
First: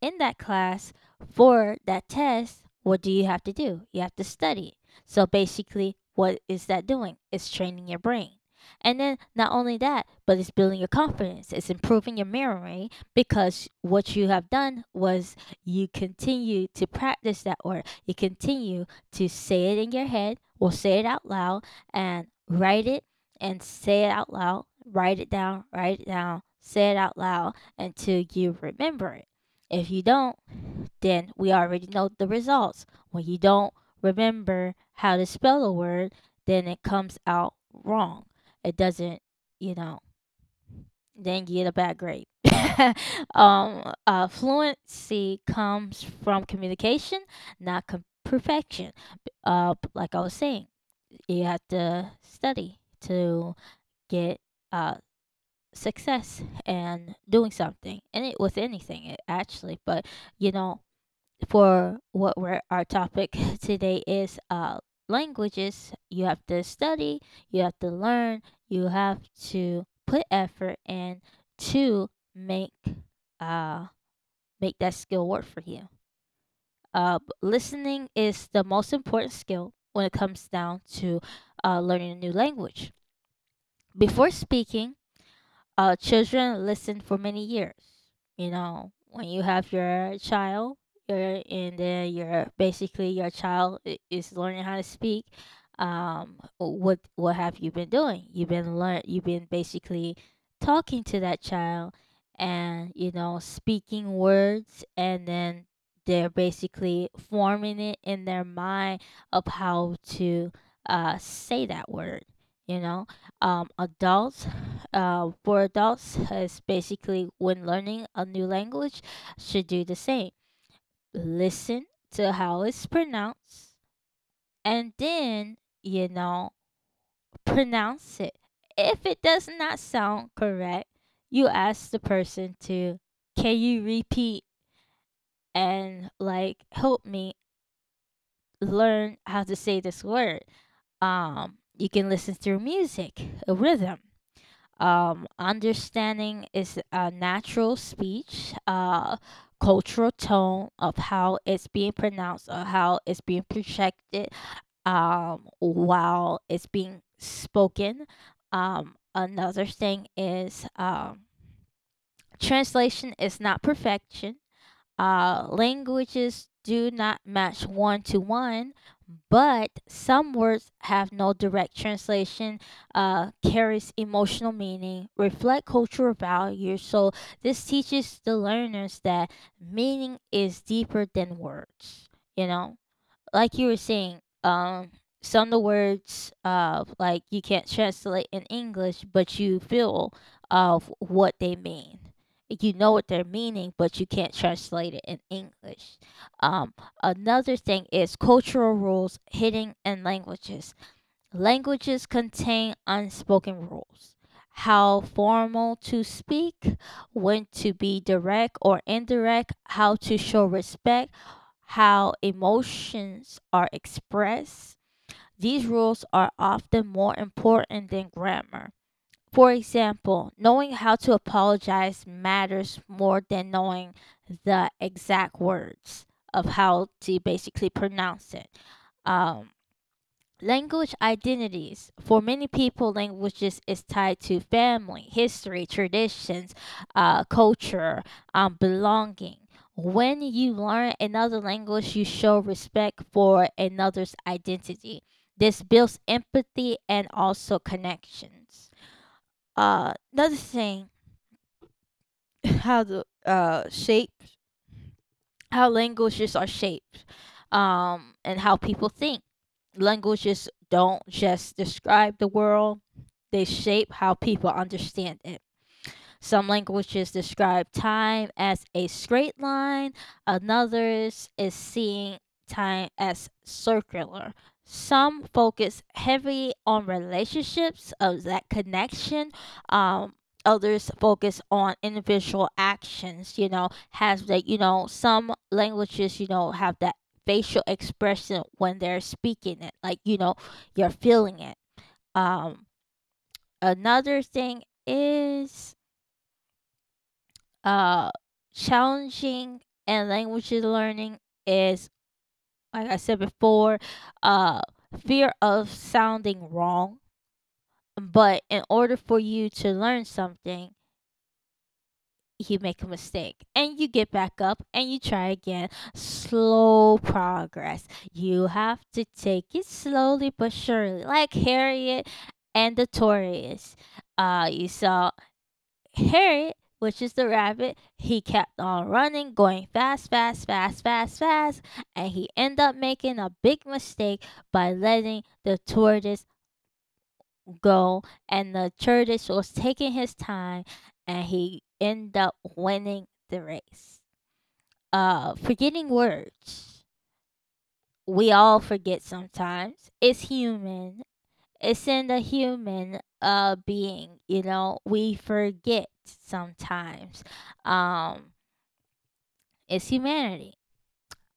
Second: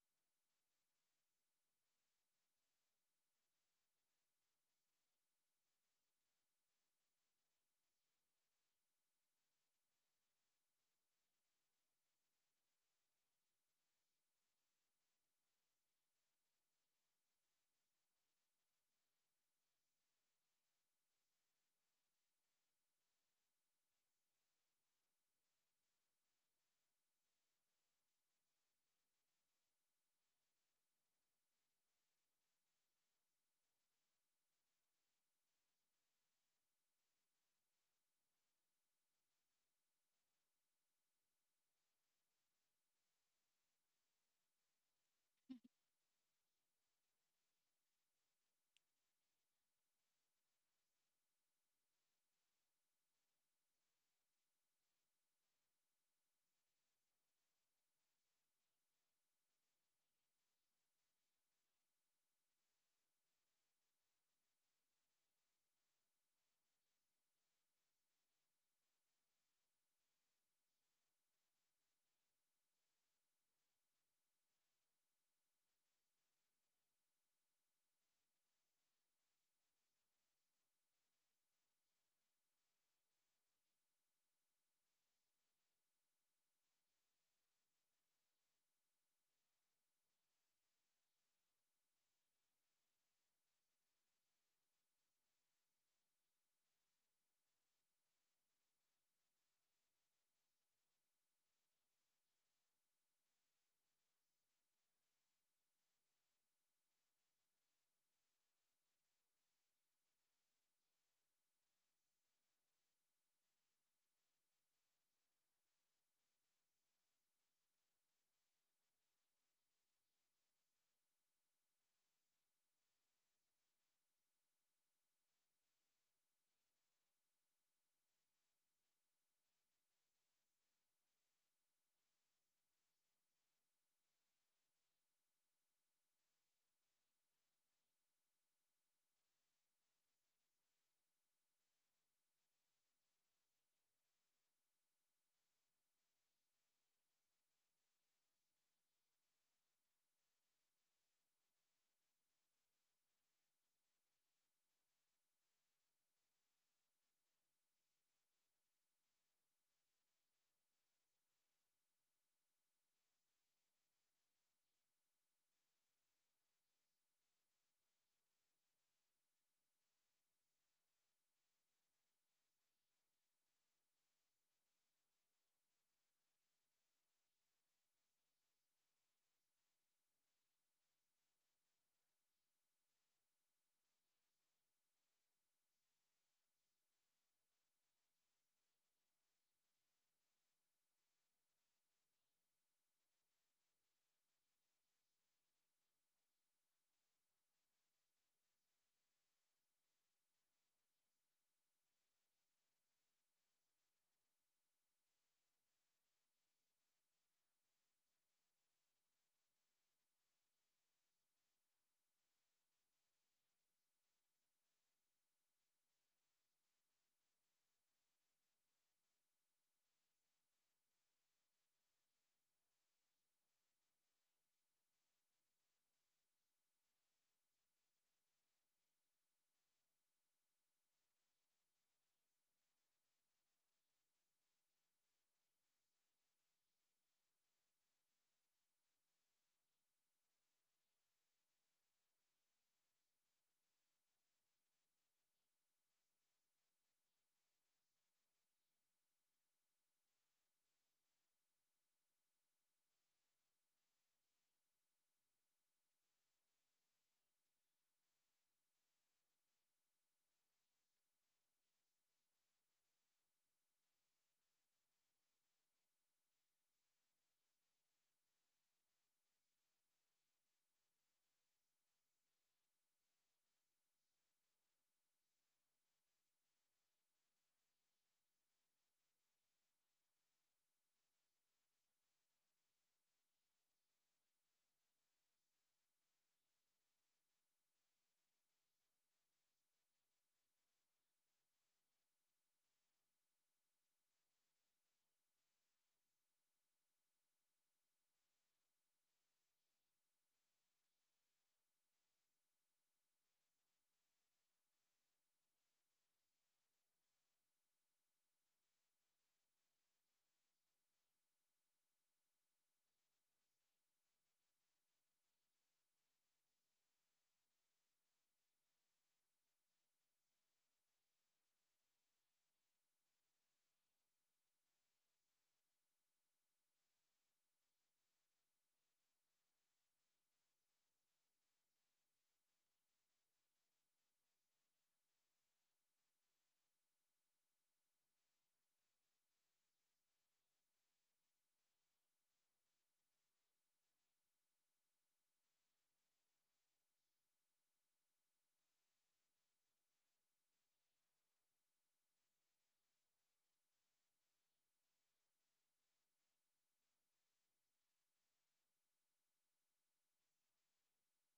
in that class, for that test, what do you have to do? You have to study. So basically, what is that doing? It's training your brain. And then not only that, but it's building your confidence. It's improving your memory, because what you have done was, you continue to practice that word. You continue to say it in your head, or say it out loud, and write it, and say it out loud. Write it down, say it out loud until you remember it. If you don't, then we already know the results. When you don't remember how to spell a word, then it comes out wrong. It doesn't, you know, then get a bad grade. Fluency comes from communication, not perfection. Like I was saying, you have to study to get uh, success and doing something, and it with anything it, actually. But you know, for our topic today is languages. You have to study, you have to learn, you have to put effort in to make uh, make that skill work for you. Listening is the most important skill when it comes down to learning a new language. Before speaking, children listen for many years. You know, when you have your child, you're and then you're basically your child is learning how to speak. What have you been doing? You've been learn. You've been basically talking to that child, and you know, speaking words, and then they're basically forming it in their mind of how to say that word. You know, adults for adults is basically when learning a new language should do the same. Listen to how it's pronounced, and then you know pronounce it. If it does not sound correct, you ask the person to, can you repeat and like help me learn how to say this word. You can listen through music, a rhythm. Understanding is a natural speech, cultural tone of how it's being pronounced or how it's being projected while it's being spoken. Another thing is, translation is not perfection. Languages do not match one to one, but some words have no direct translation, carries emotional meaning, reflect cultural values. So this teaches the learners that meaning is deeper than words, you know? Like you were saying, some of the words, like you can't translate in English, but you feel of what they mean. You know what they're meaning, but you can't translate it in English. Um, Another thing is cultural rules, hitting and languages. Languages contain unspoken rules: how formal to speak, when to be direct or indirect, how to show respect, how emotions are expressed. These rules are often more important than grammar. For example, knowing how to apologize matters more than knowing the exact words of how to basically pronounce it. Um, Language identities. For many people, languages is tied to family, history, traditions, culture, belonging. When you learn another language, you show respect for another's identity. This builds empathy and also connections. Another thing, how to shape, how languages are shaped and how people think. Languages don't just describe the world, they shape how people understand it. Some languages describe time as a straight line, others is seeing time as circular. Some focus heavy on relationships of that connection. Um, Others focus on individual actions. Has that, some languages, have that facial expression when they're speaking it, like you're feeling it. Um, Another thing is uh challenging and language learning is, like I said before, uh fear of sounding wrong. But in order for you to learn something, you make a mistake and you get back up and you try again. Slow progress. You have to take it slowly but surely, like Harriet and the Taurus. You saw Harriet, which is the rabbit, he kept on running, going fast, fast, fast, fast, fast, and he ended up making a big mistake by letting the tortoise go. And the tortoise was taking his time, and he ended up winning the race. Forgetting words. We all forget sometimes. It's human. It's in the human being. We forget sometimes. Um is humanity.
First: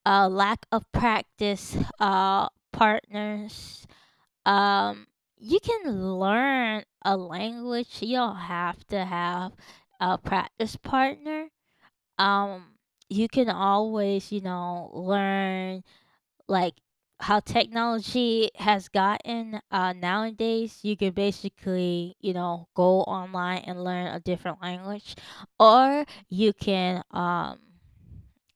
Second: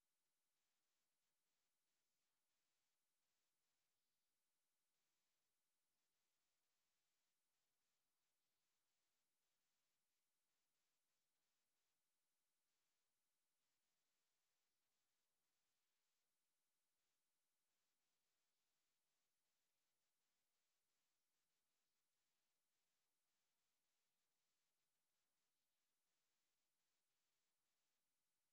A lack of practice, partners. Um, you can learn a language. You don't have to have a practice partner. Um, you can always, learn like how technology has gotten nowadays. You can basically, go online and learn a different language, or you can,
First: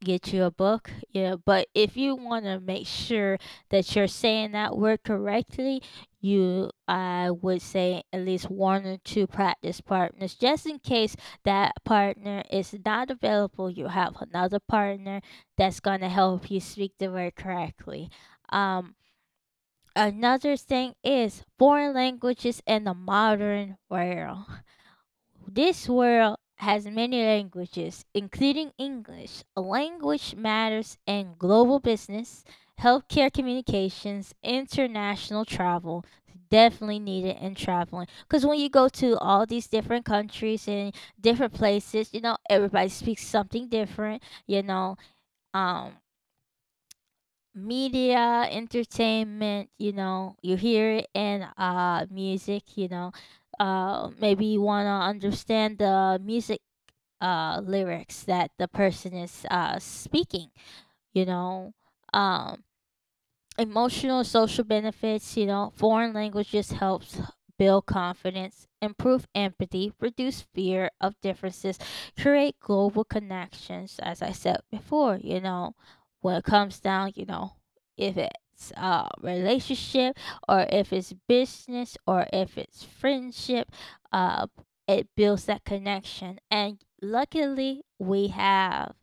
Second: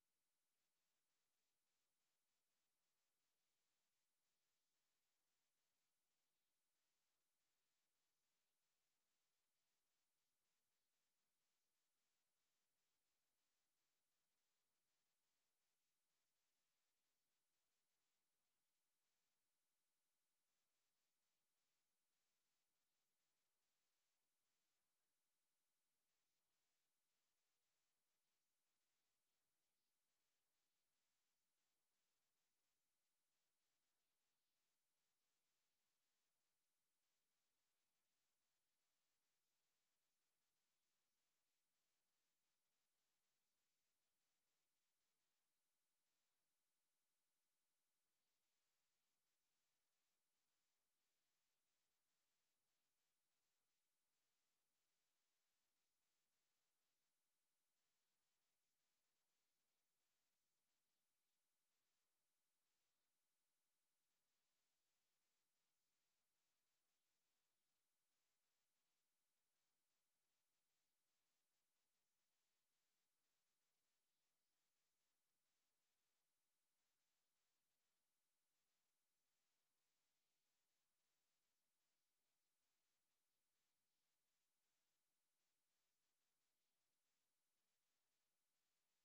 get you a book. Yeah, but if you want to make sure that you're saying that word correctly, you I would say at least one or two practice partners, just in case that partner is not available, you have another partner that's gonna help you speak the word correctly. Um, Another thing is foreign languages in the modern world. This world has many languages, including English. Language matters in global business, healthcare communications, international travel. Definitely needed in traveling, because when you go to all these different countries and different places, everybody speaks something different, Um, Media entertainment, you hear it in music, maybe you want to understand the music, lyrics that the person is speaking, you know um emotional social benefits. Foreign languages helps build confidence, improve empathy, reduce fear of differences, create global connections. As I said before, when it comes down, if it's a relationship, or if it's business, or if it's friendship, uh it builds that connection. And luckily we have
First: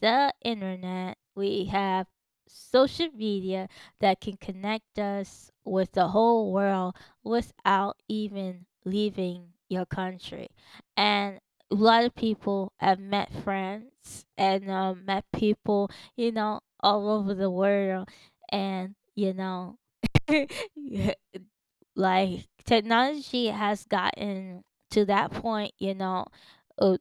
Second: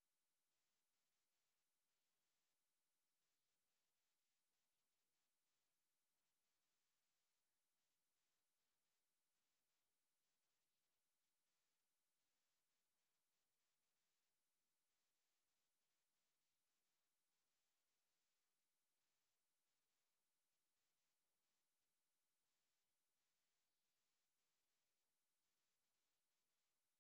the internet, we have social media, that can connect us with the whole world without even leaving your country. And a lot of people have met friends and, met people, all over the world. And, you know, yeah, like technology has gotten to that point, uh,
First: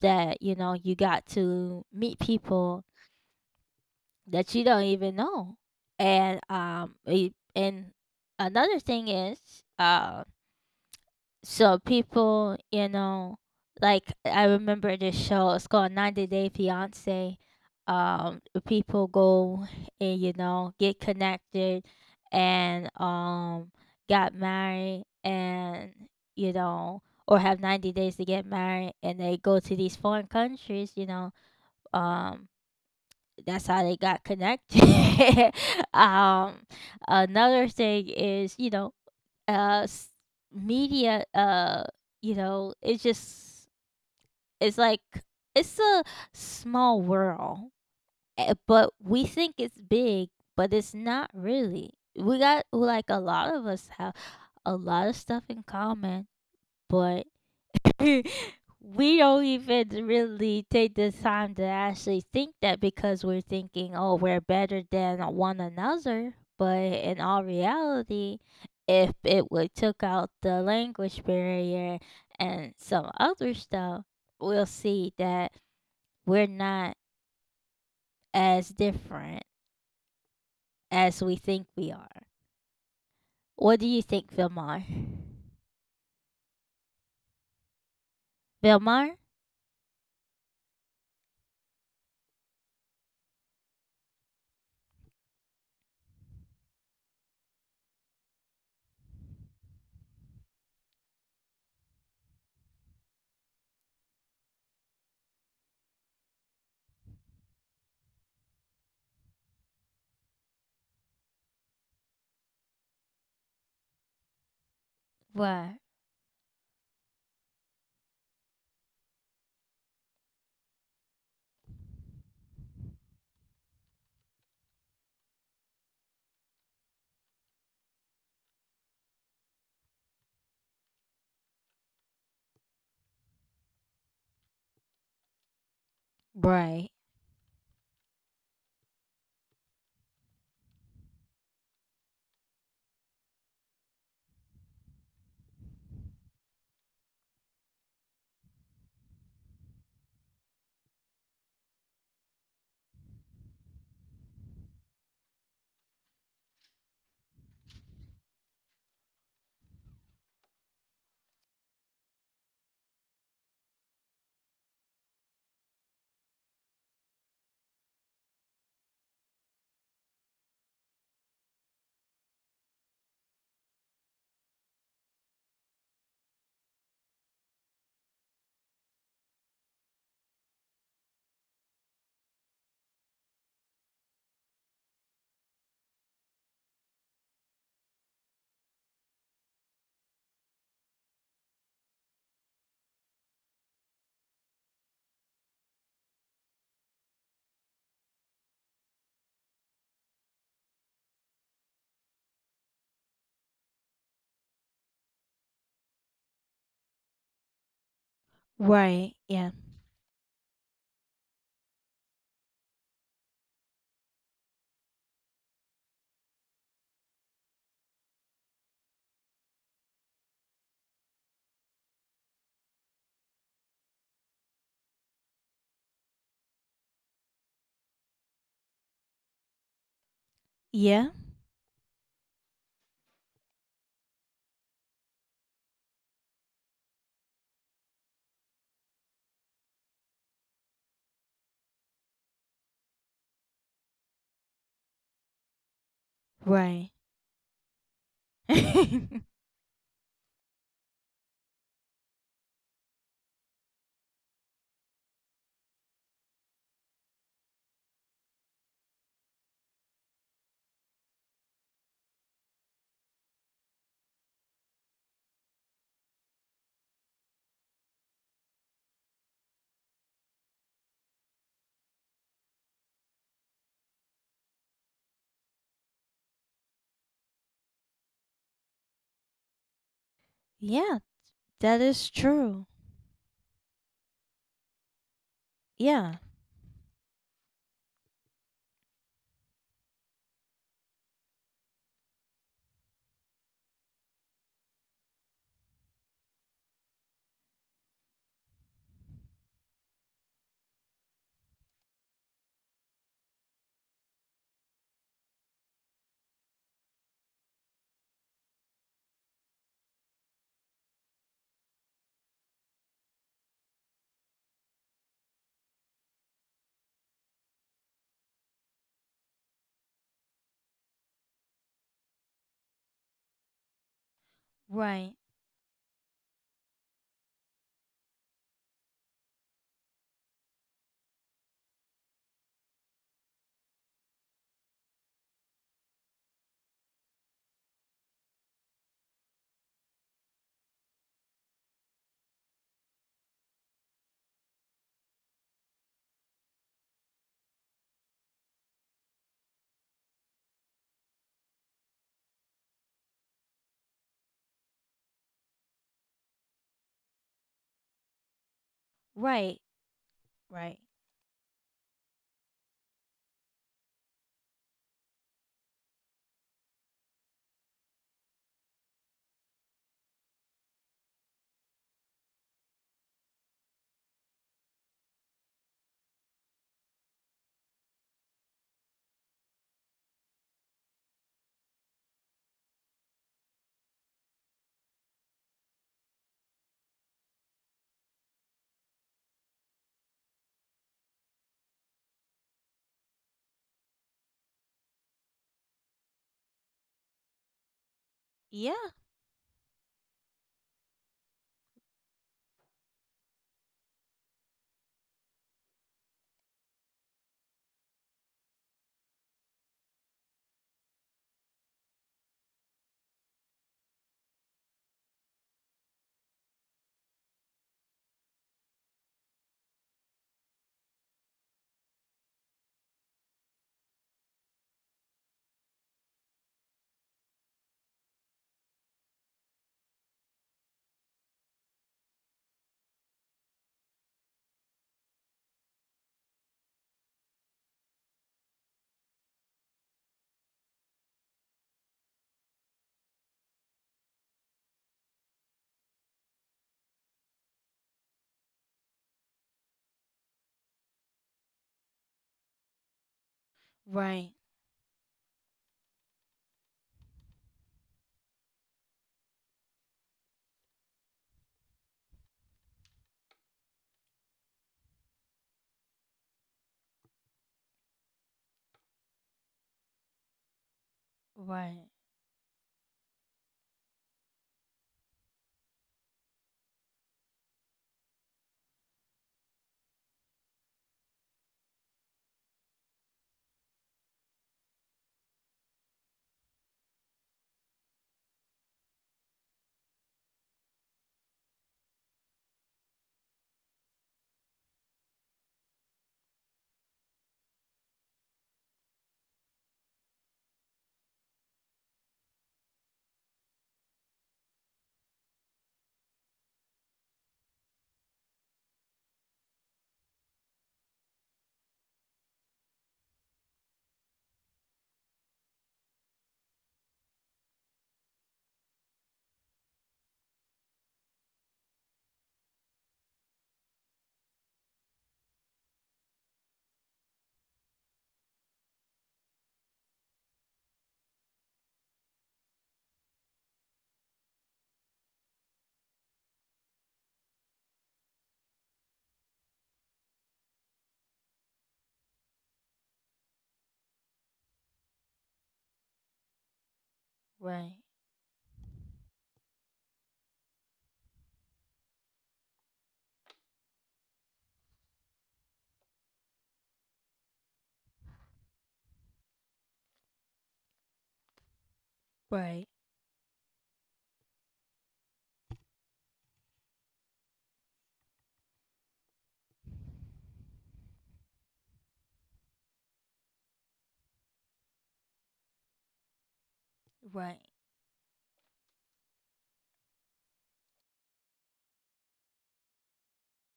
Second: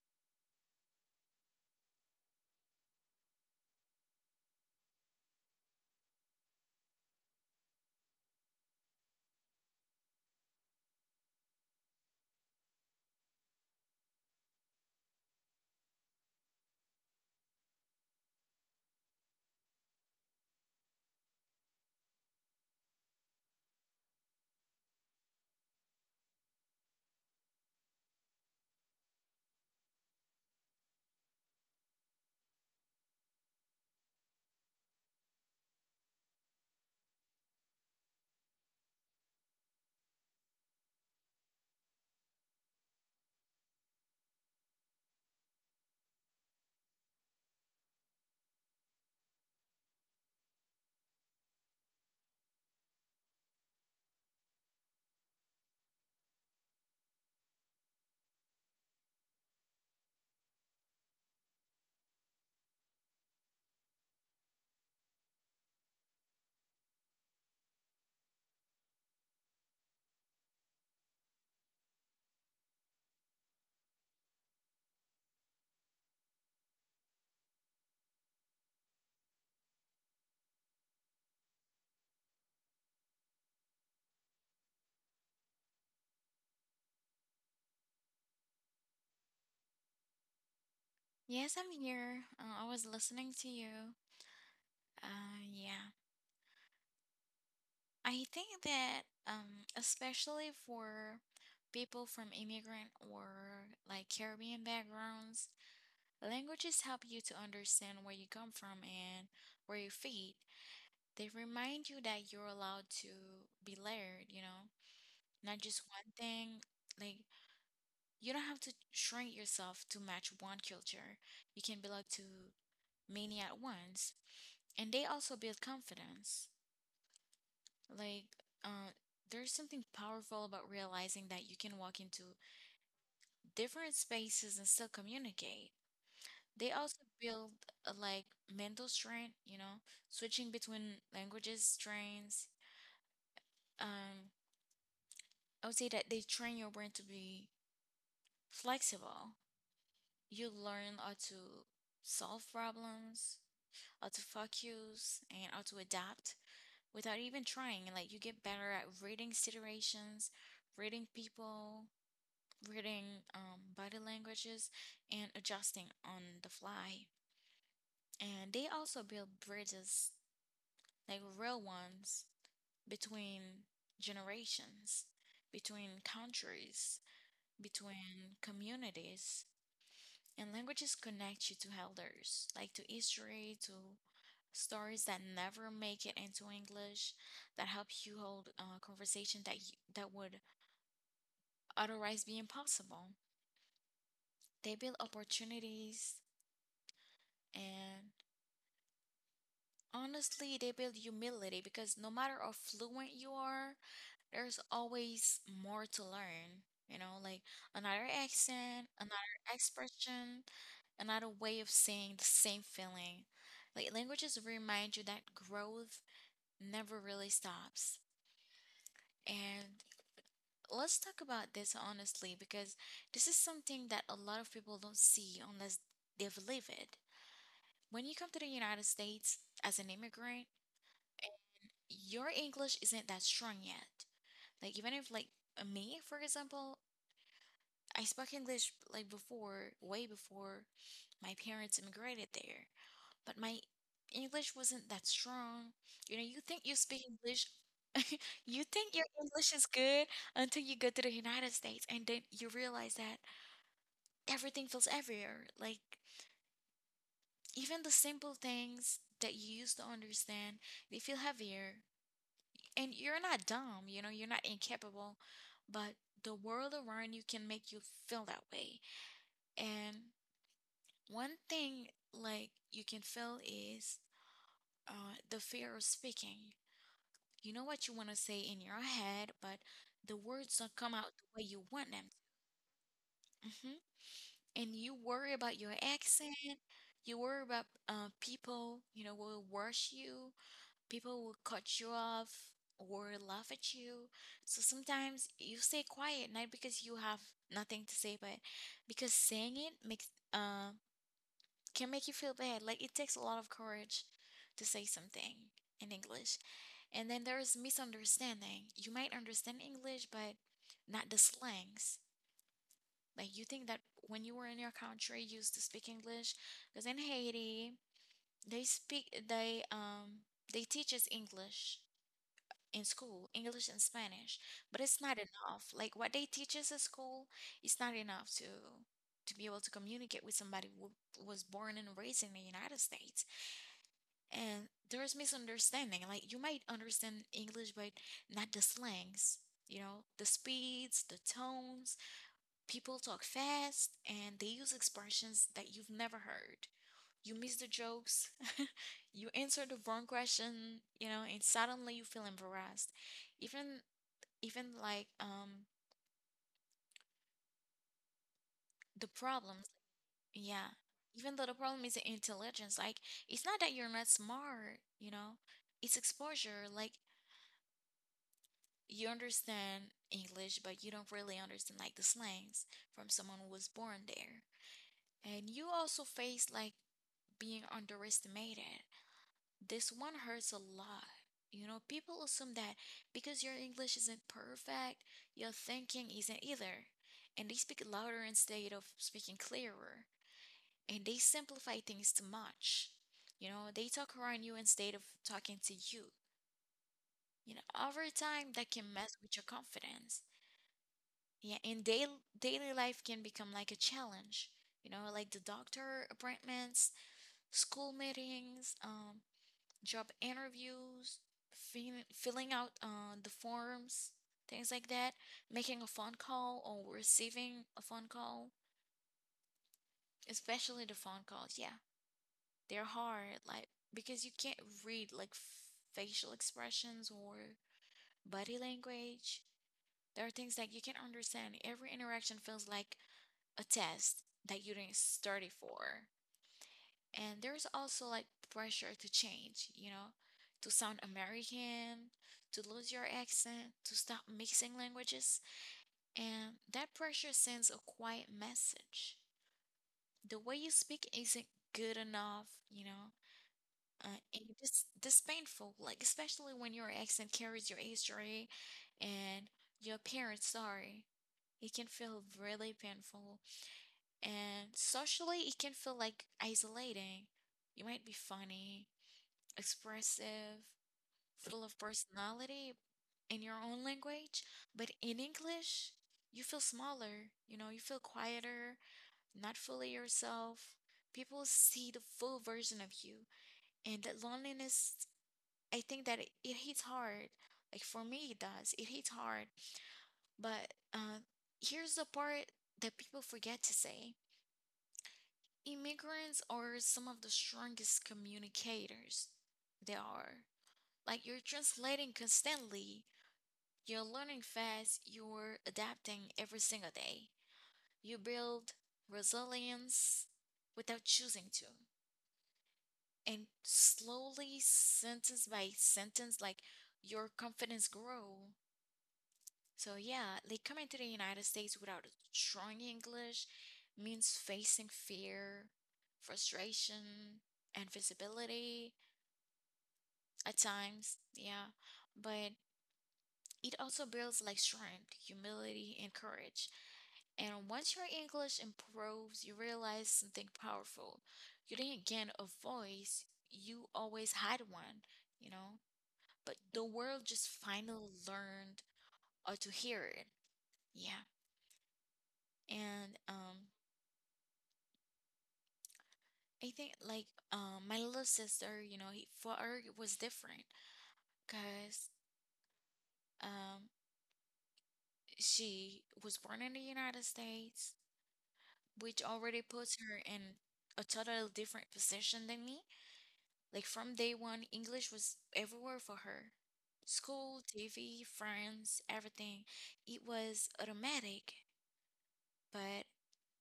that, you got to meet people that you don't even know. And it, and another thing is uh so people, like I remember this show, it's called 90 Day Fiance. Um people go and get connected, and got married, and you know or have 90 days to get married, and they go to these foreign countries, um that's how they got connected. um, Another thing is, uh, s- media. You know, it's just it's like, it's a small world, eh, but we think it's big, but it's not really. We got like a lot of us have a lot of stuff in common, but we don't even really take the time to actually think that, because we're thinking, oh, we're better than one another. But in all reality, if it would took out the language barrier and some other stuff, we'll see that we're not as different as we think we are. What do you think, Vilmar? Vilmar? Yes, I'm here. I was listening to you. Yeah. I think that especially for people from immigrant or like Caribbean backgrounds, languages help you to understand where you come from and where you fit. They remind you that you're allowed to be layered, you know, not What? just one thing. Like you don't have to shrink yourself to match one culture. You can belong to many at once, and they also build confidence. Like, uh, there's something powerful about realizing that you can walk into different spaces and still communicate. They Right. also build like mental strength, you know, switching between languages trains. Um, I would say that they train your brain to be flexible. You learn how to solve problems, how to focus, and how to adapt without even trying. And like, you get better at reading situations, reading people, reading body languages, and adjusting on the fly. And they also build bridges, like real ones, between generations, between countries, between communities. And languages connect you to elders, like to history, to stories that never make it into English, that help you hold a conversation that would otherwise be impossible. They build opportunities, and honestly, they build humility because no matter how fluent you are, there's always more to learn. You know, like another accent, Right. another Yeah. expression, another way of saying the same feeling. Like languages remind you that growth never really stops. And let's talk about this honestly, because this is something that a lot of people don't see unless they've lived it. When you come to the United States as an immigrant, Yeah. your English isn't that strong yet. Like even if like me, for example, I spoke English like before, way before my parents immigrated there, but my English wasn't that strong. You know, you think you Right. speak English, you think your English is good until you go to the United States and then you realize that everything feels heavier. Like even the simple things that you used to understand, they feel heavier and you're not dumb, you know, you're not incapable, but the world around you can make you feel that way. And one thing like you can feel is the fear of speaking. You know what you want to say in your Yeah, head, but that the is words don't come true. out the way you want them. hmm Yeah. And you worry about your accent. You worry about people, you know, will rush you. People will cut you off or laugh at you. So sometimes you stay quiet, not because you have nothing to say, but because saying it makes uh can make you feel bad. Like it takes a lot of courage to say something in English. And then there is misunderstanding. You might understand English, but not the slangs. Like you think that when you were in your country, you used to speak English, because in Haiti they speak they teach us English in school, English and Spanish, but Right. it's not enough. Like what they teach us at school is not enough to be able to communicate with somebody who was born and raised in the United States. And there's misunderstanding. Like you might understand English, but not the slangs. You know, the speeds, the tones. People talk fast and they use expressions that you've never heard. You miss the jokes. You answer the wrong question, you know, and suddenly you feel embarrassed, even even like the Right. problems, yeah, Right. even though the problem is intelligence, like it's not that you're not smart, you know, it's exposure. Like you understand English, but you don't really understand like the slangs from someone who was born there. And you also face like being underestimated. This one hurts a lot. You know, people assume that because your English isn't perfect, your thinking isn't either. And they speak louder instead of speaking clearer, and they simplify things too much. You know, they talk around you instead of talking to you. You know, over time that Yeah. can mess with your confidence. Yeah, and daily life can become like a challenge. You know, like the doctor appointments, school meetings, job interviews, filling out the forms, things like that, making a phone call or receiving a phone call, especially the phone calls. Yeah, they're hard, like because you can't read like facial expressions or body language. There are things that you can't understand. Every interaction feels like a test that you didn't study for. And there's also like pressure to change, you know, to sound American, to lose your accent, to stop mixing languages. And that pressure sends a quiet message. The way you speak isn't good enough, you know. Uh, Right. and it is this painful, like especially when your accent carries your history and your parents' story. It can feel really painful, and socially, it can feel like isolating. You might be funny, expressive, full of Right. personality in your own language, but in English, you feel smaller. You know, you feel quieter, not fully yourself. People see the full version of you, and that loneliness, I think that it hits hard. Like for me, it does. It hits hard. But here's the part that people forget to say, immigrants are some of the strongest communicators there are. Like you're translating constantly, you're learning fast, you're adapting every single day. You build resilience without choosing to. And slowly, sentence by sentence, like your confidence grow. So yeah, like coming to the United States without strong English means facing fear, frustration, and visibility at times, yeah. But it also builds like strength, humility, and courage. And once your English improves, you realize something powerful. You didn't gain a voice, you always had one, you know? But the world just Right. finally learned or to hear it. Yeah. And I think like my little sister, you know, he, for her it was different because Right. um she was born in the United States, which already puts her in a totally different position than me. Like from day one, English was everywhere for her. Right. School, TV, friends, everything. It was automatic. But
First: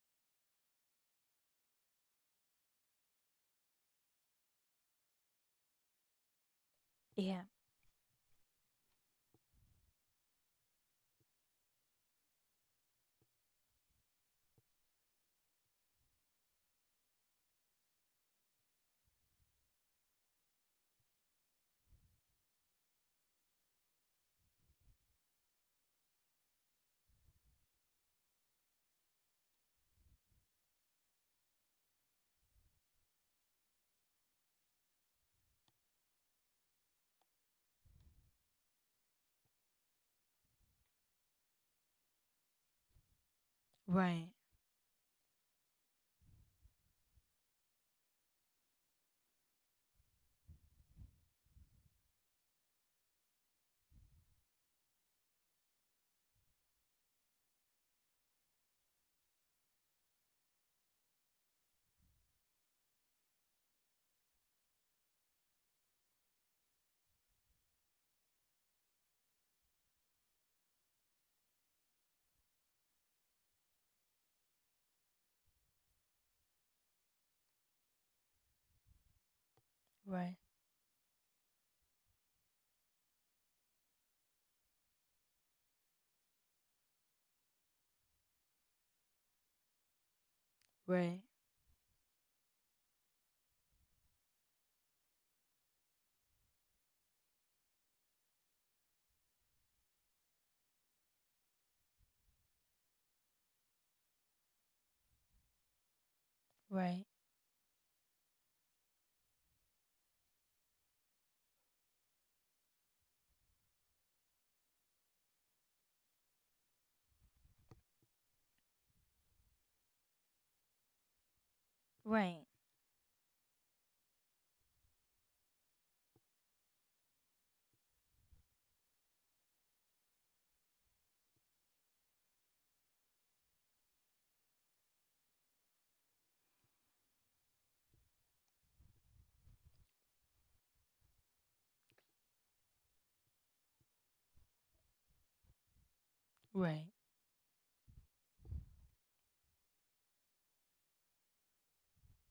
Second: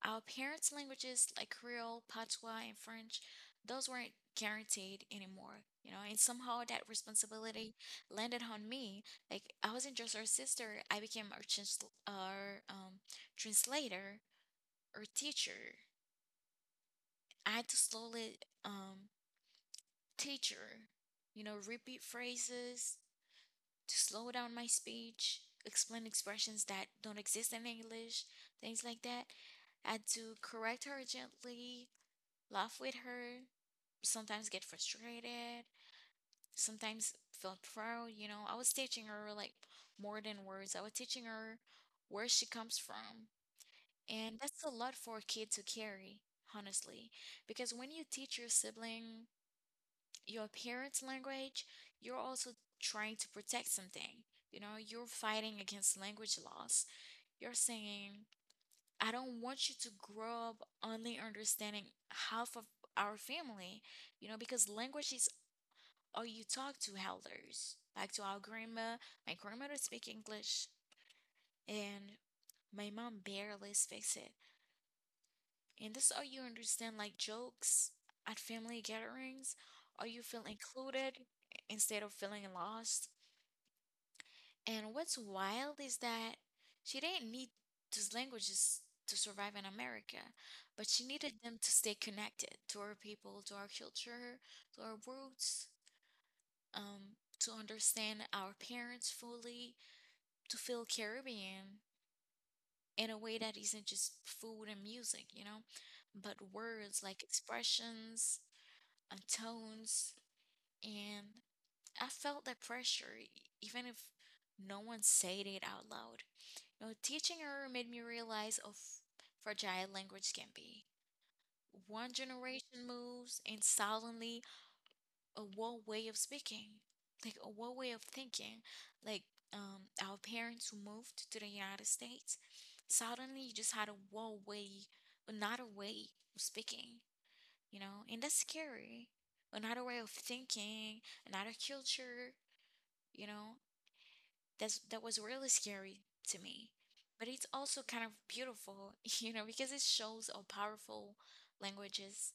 our parents' languages like Creole, Patois, and French, those weren't guaranteed anymore, you know, and somehow that Yeah. responsibility landed on me. Like I wasn't just her sister, I became our translator or teacher. I had to slowly um, teach her, you know, repeat phrases, to slow down my speech, explain expressions that don't exist in English, things like that. I had to correct her gently, laugh with her, sometimes get frustrated, sometimes feel proud. You know, I was teaching her like more than words, I was teaching her where she comes from. Right. And that's a lot for a kid to carry, honestly, because when you teach your sibling your parents' language, you're also trying to protect something. You know, you're fighting against language loss. You're saying, I don't want you to grow up only understanding half of our family, you know, because language is all you talk to elders. Like to our grandma, my grandmother speak English and my mom barely speaks it. And this all you understand like jokes at family gatherings, or you Right. feel included instead of feeling lost. And what's wild is that she didn't need those languages to survive in America, but she Right. needed them to stay connected to our people, to our culture, to our roots, to understand our parents fully, to feel Caribbean in a way that isn't just food and music, you know, but Right. words like expressions and tones. And I felt that pressure, even if no one said it out loud. No, teaching her made me realize how fragile language can be. One Right. generation moves, and suddenly a whole way of speaking, like a whole way of thinking, like our parents who moved to the United States, suddenly you just had a whole way, another way of speaking, you know, and that's scary. Another way of thinking, another culture, you know. That was really scary to me. Right. But it's also kind of beautiful, you know, because it shows how powerful languages,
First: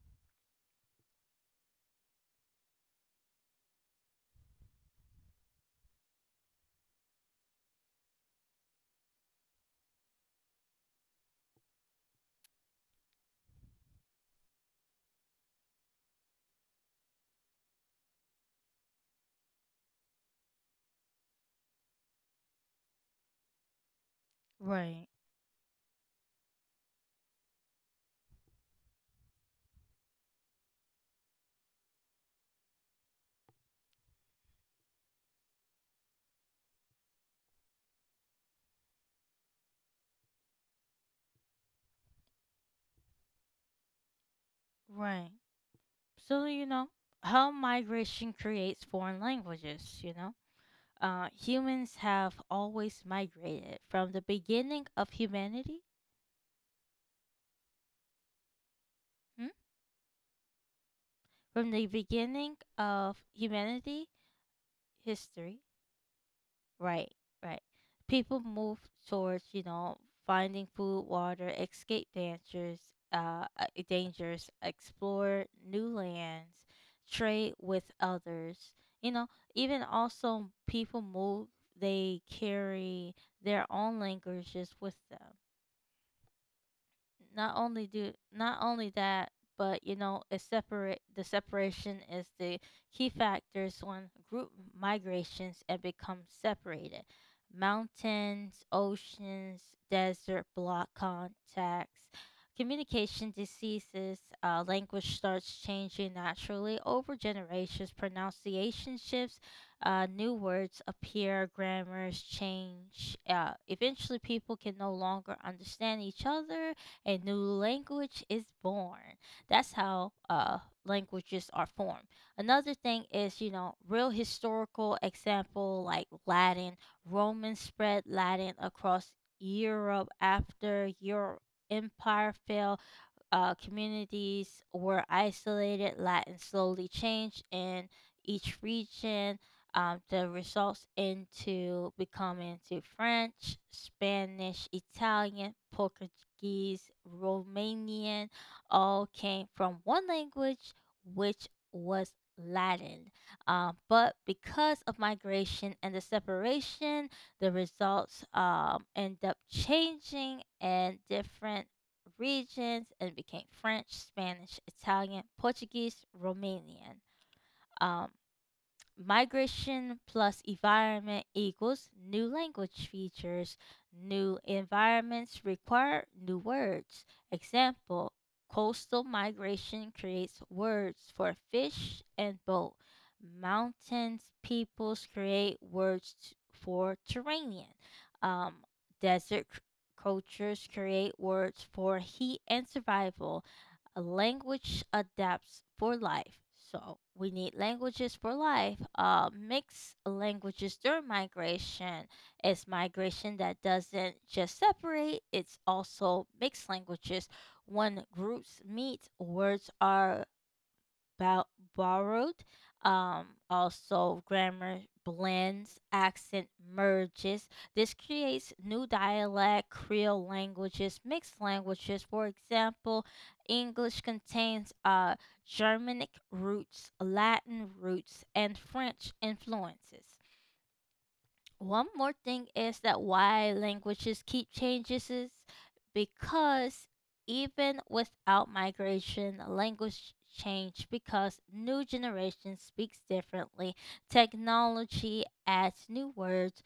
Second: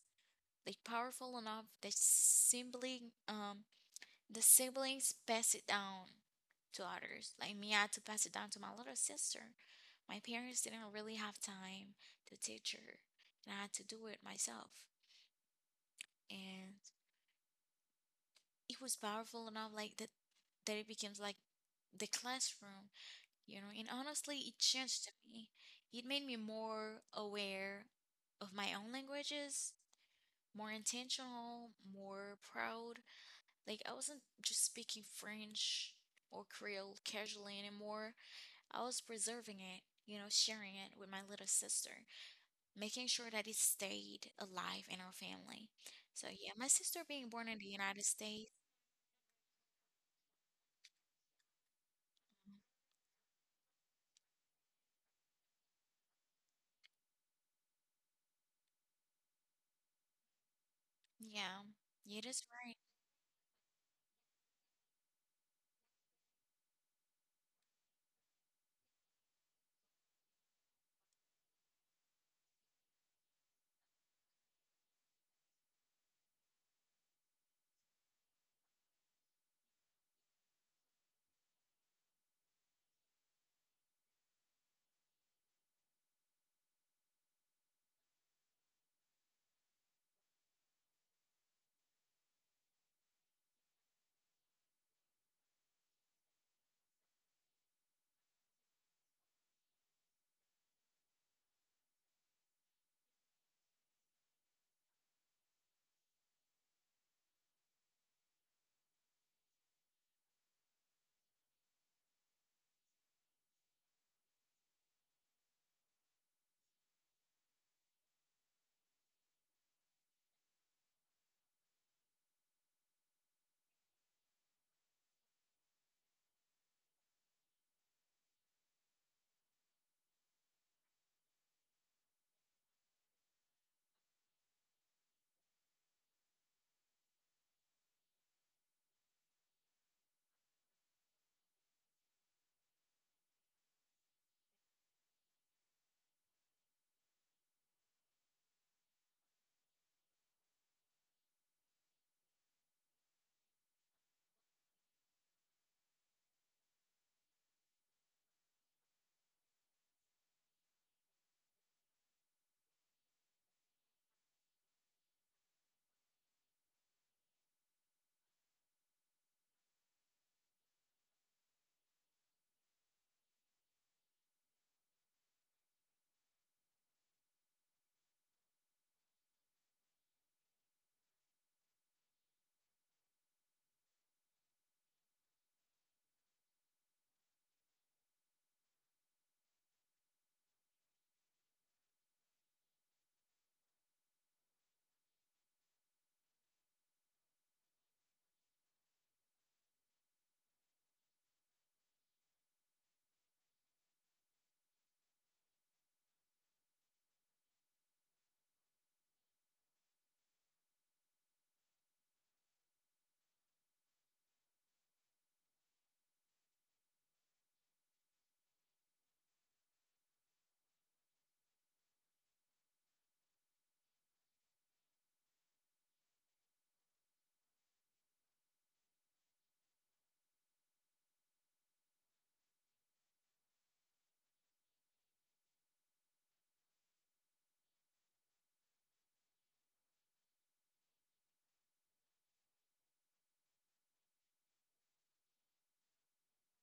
like powerful enough that sibling the siblings pass it down to others. Like me, I had to pass it down to my little sister. My parents didn't really have time to teach her, and I had to do it myself. And it was powerful enough, like that, that it becomes like the classroom, you know, and honestly, it Right. changed me. It made me more aware of my own languages, more intentional, more proud. Like, I wasn't just speaking French or Creole casually anymore, I was preserving it, you know, sharing it with my little sister, making sure that it stayed alive in our Right. family. So, So, yeah, my sister being born how in the United migration States, creates foreign languages, humans have always migrated from the beginning of humanity. Hmm? yeah, From the it is beginning right. of humanity, history. Right, right. People move towards, finding food, water, escape dangers, dangers, explore new lands, trade with others. You know, Even also people move, they carry their own languages with them. Not only do, not only that, but it separate the separation is the key factors when group migrations and become separated. Mountains, oceans, desert block contacts, communication, diseases. Language starts changing naturally over generations. Pronunciation shifts, new words appear, grammars change. Eventually people can no longer understand each other, a new language is born. That's how, languages are formed. Another thing is, real historical example like Latin. Romans spread Latin across Europe. After Europe empire fell, communities were isolated, Latin slowly changed in each region. The results into becoming to French, Spanish, Italian, Portuguese, Romanian, all came from one language, which was Latin. But because of migration and the separation, the results, end up changing and different regions, and became French, Spanish, Italian, Portuguese, Romanian. Um, Migration plus environment equals new language features. New environments require new words. Example: coastal migration creates words for fish and boat. Mountains peoples create words for terrain. Um, Desert cultures create words for heat and survival. A language adapts for life. So we need languages for life. Mixed languages during migration is migration that doesn't just separate, it's also mixed languages. When groups meet, words are bou- borrowed. Also, grammar blends, accent merges. This creates new dialect, Creole languages, mixed languages. For example, English contains Germanic roots, Latin roots, and French influences. One more thing is that why languages keep changes is because, even without migration, language change, because new generation speaks differently, technology adds new words,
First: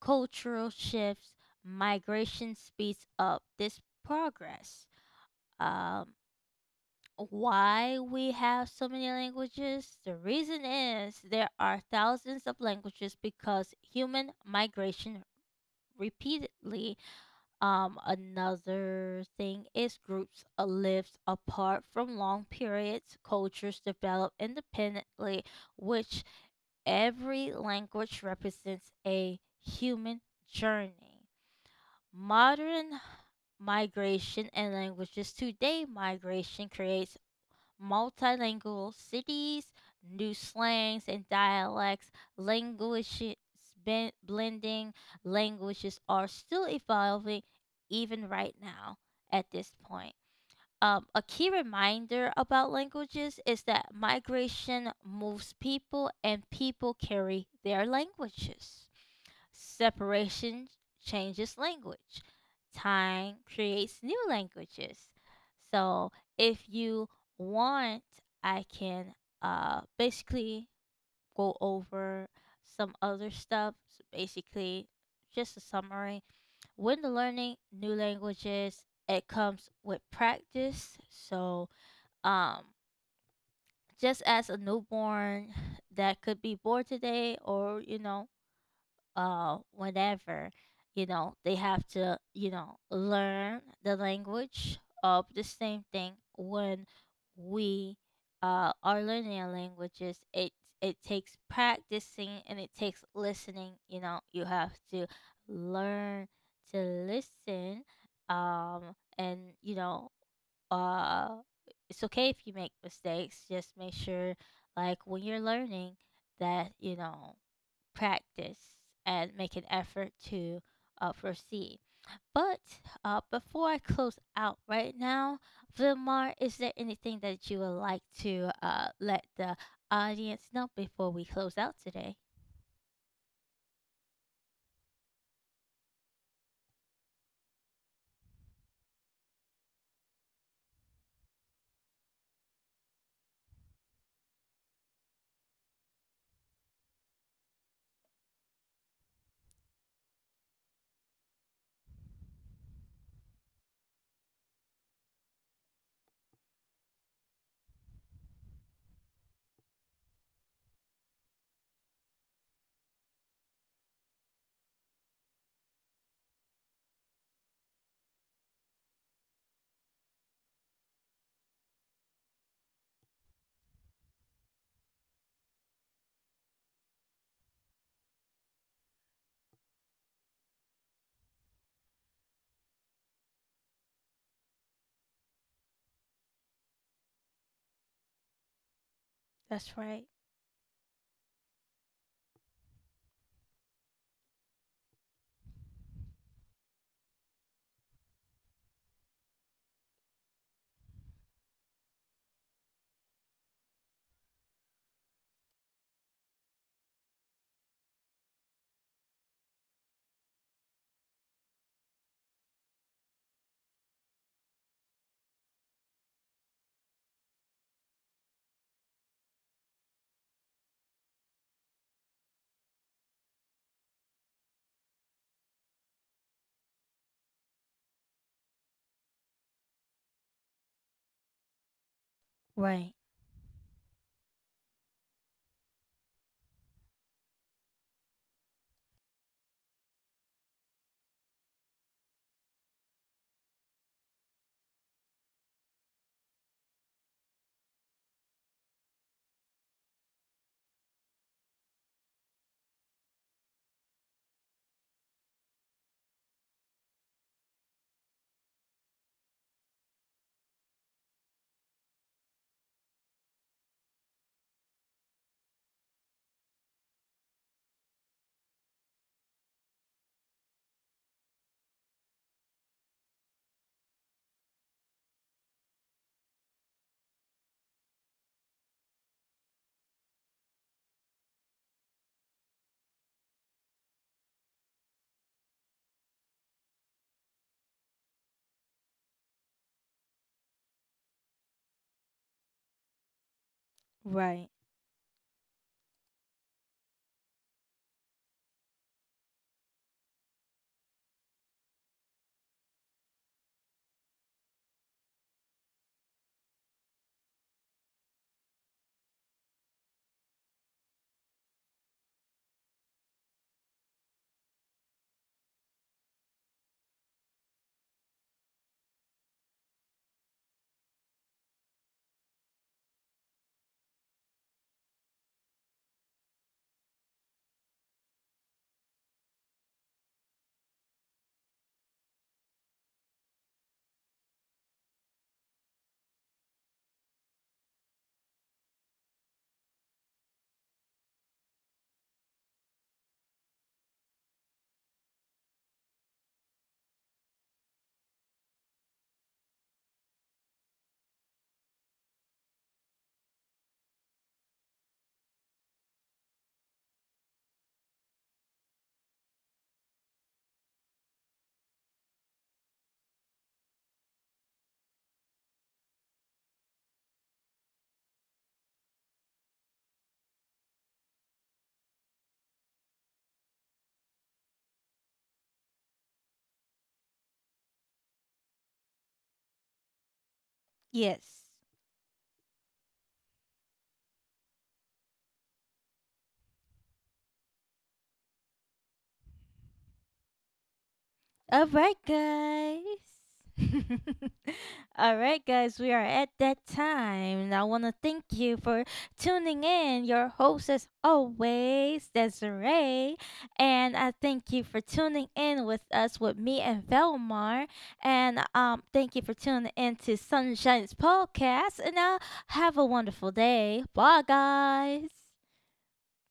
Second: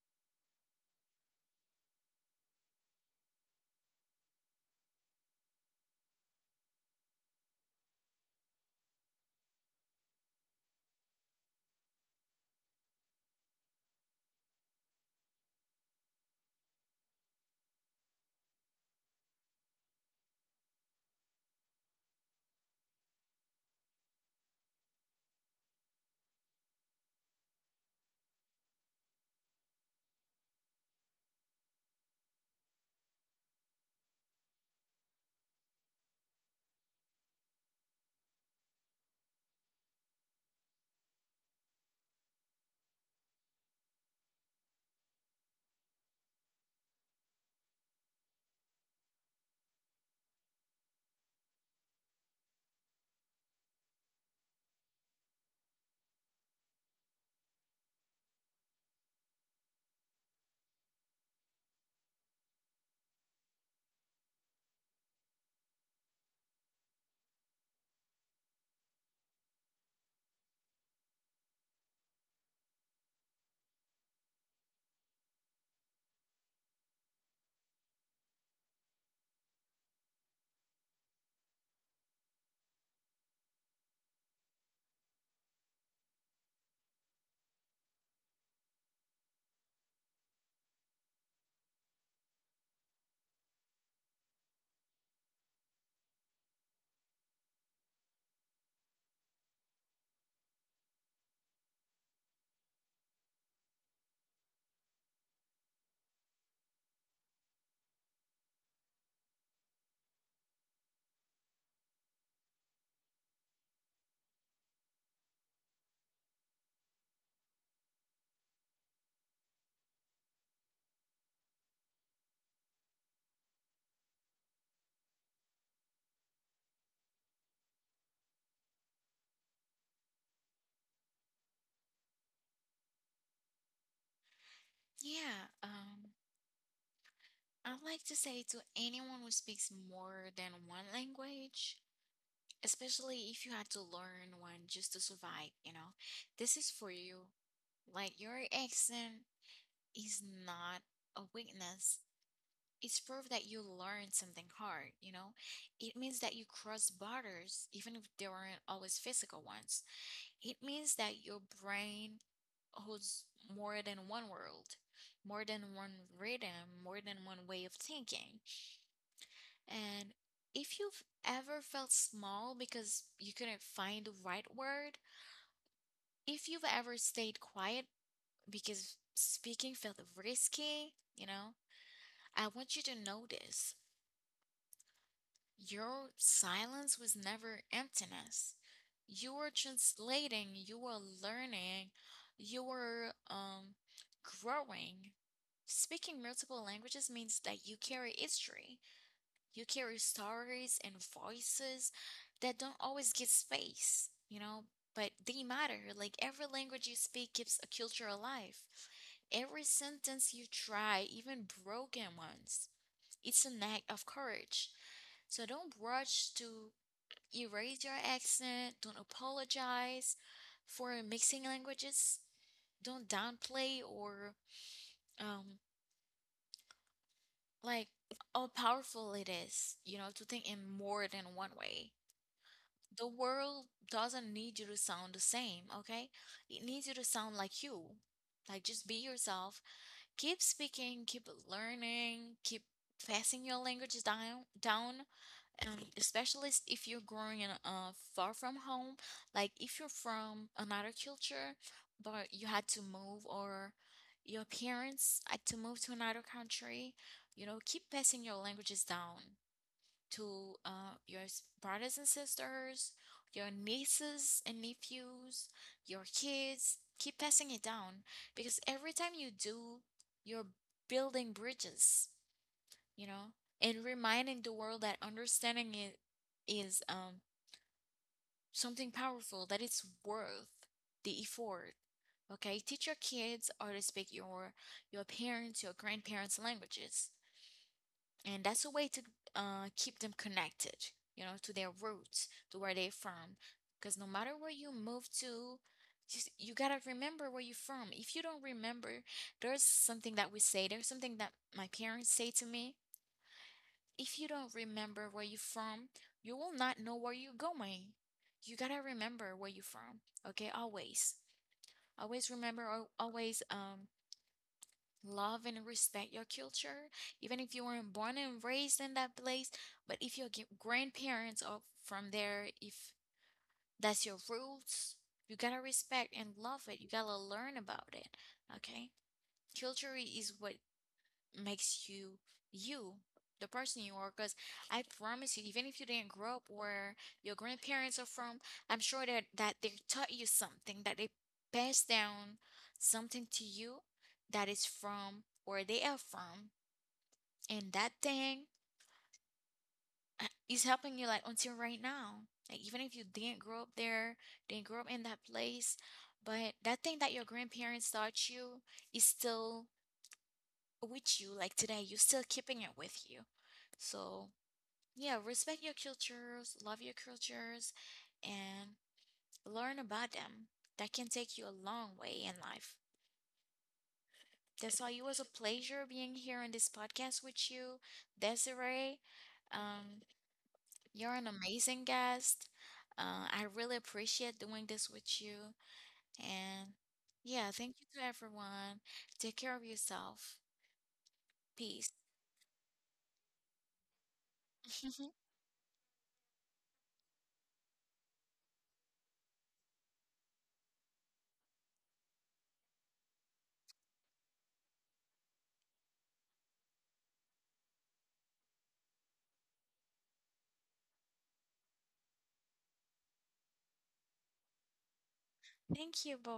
cultural shifts, migration speeds up this progress. um, why we have so many languages? The reason is there are thousands of languages because human migration repeatedly. Another thing is groups lived apart from long periods. Cultures develop independently, which every language represents a human journey. Modern migration and languages today, migration creates multilingual cities, new slangs and dialects, languages blending, languages are still evolving, even right now at this point. A key reminder about languages is that migration moves people, and people carry their languages. Separation changes language. Time creates new languages. So if you want, I can, basically go over some other stuff. So basically, just a summary. When the learning new languages, it comes with practice. So, um, just as a newborn that could be born today, or you know, whenever, they have to, learn the language. Of the same thing when we are learning our languages, it takes practicing and it takes listening. You have to learn to listen. um and uh it's okay if you make mistakes, just make sure, like when you're learning, that practice and make an effort to, proceed. But, before I close out right now, Vilmar, is there anything that you would like to, let the audience know before we close out today? Yeah, I'd like to say to anyone who speaks more than one language, especially if you had to learn one just to survive, you know, this is for you. Like, your accent is not a weakness. It's proof that you learned something hard, you know? It means that you crossed borders, even if they weren't always physical ones. It means that your brain holds more than one world, more than one rhythm, more than one way of thinking. And if you've ever felt small because you couldn't find the right word, if you've ever stayed quiet because speaking felt risky, you know, I want you to notice your silence was never emptiness. You were That's right. translating, you were learning, you were growing. Speaking multiple languages means that you carry history. You carry stories and voices that don't always get space, you know, but they matter. Like every language you speak keeps a culture alive. Every sentence you try, even broken ones, it's an act of courage. So don't rush to erase your accent. Don't apologize for mixing languages. Don't downplay or um like how powerful it is, you know, to think in more than one way. Right. The world doesn't need you to sound the same, okay? It needs you to sound like you. Like just be yourself. Keep speaking, keep learning, keep passing your language down down, and especially if you're growing in far from home, like if you're from another culture but you had to move, or your parents had to move to another country, you know, keep passing your languages down to your brothers and sisters, your nieces and nephews, your kids. Keep passing it down, because every time you do, you're building bridges, you know, and reminding the world that understanding it is something powerful, that it's worth the effort. Okay, teach your kids how to speak your parents, your grandparents' languages, and that's a way to keep them connected, you know, to their roots, to where they're from. Because no matter Right. where you move to, just, you gotta remember where you're from. If you don't remember, there's something that we say, there's something that my parents say to me, if you don't remember where you're from, you will not know where you're going. You gotta remember where you're from, okay? Always, always remember, always love and respect your culture, even if you weren't born and raised in that place. But if your grandparents are from there, if that's your roots, you gotta respect and love it. You gotta learn about it. Okay? Culture is what makes you you, the person you are. Because I promise you, even if you didn't grow up where your grandparents are from, I'm sure that they taught you something, that they passed down something to you that is from where they are from, and that thing is helping you like until right now. Like even if you didn't grow up there, didn't grow up in that place, but that thing that your grandparents taught you is still with you, like today you're still keeping it with you. So yeah, respect your cultures, love your cultures, and learn about them. That can take you a long way in life. That's why it was a pleasure being here on this podcast with you, Desiree. um, you're an Yes. amazing guest. I really appreciate doing this with you, and yeah, thank you to everyone. Take care of yourself. All right, Peace. guys. All right, guys, we are at that time. And I want to thank you for tuning in. Your host, as always, Desiree. And I thank you for tuning in with us, with me and Velmar. And thank you for tuning in to Sunshine's podcast. And, have a wonderful day. Bye, guys. Thank you. Bye.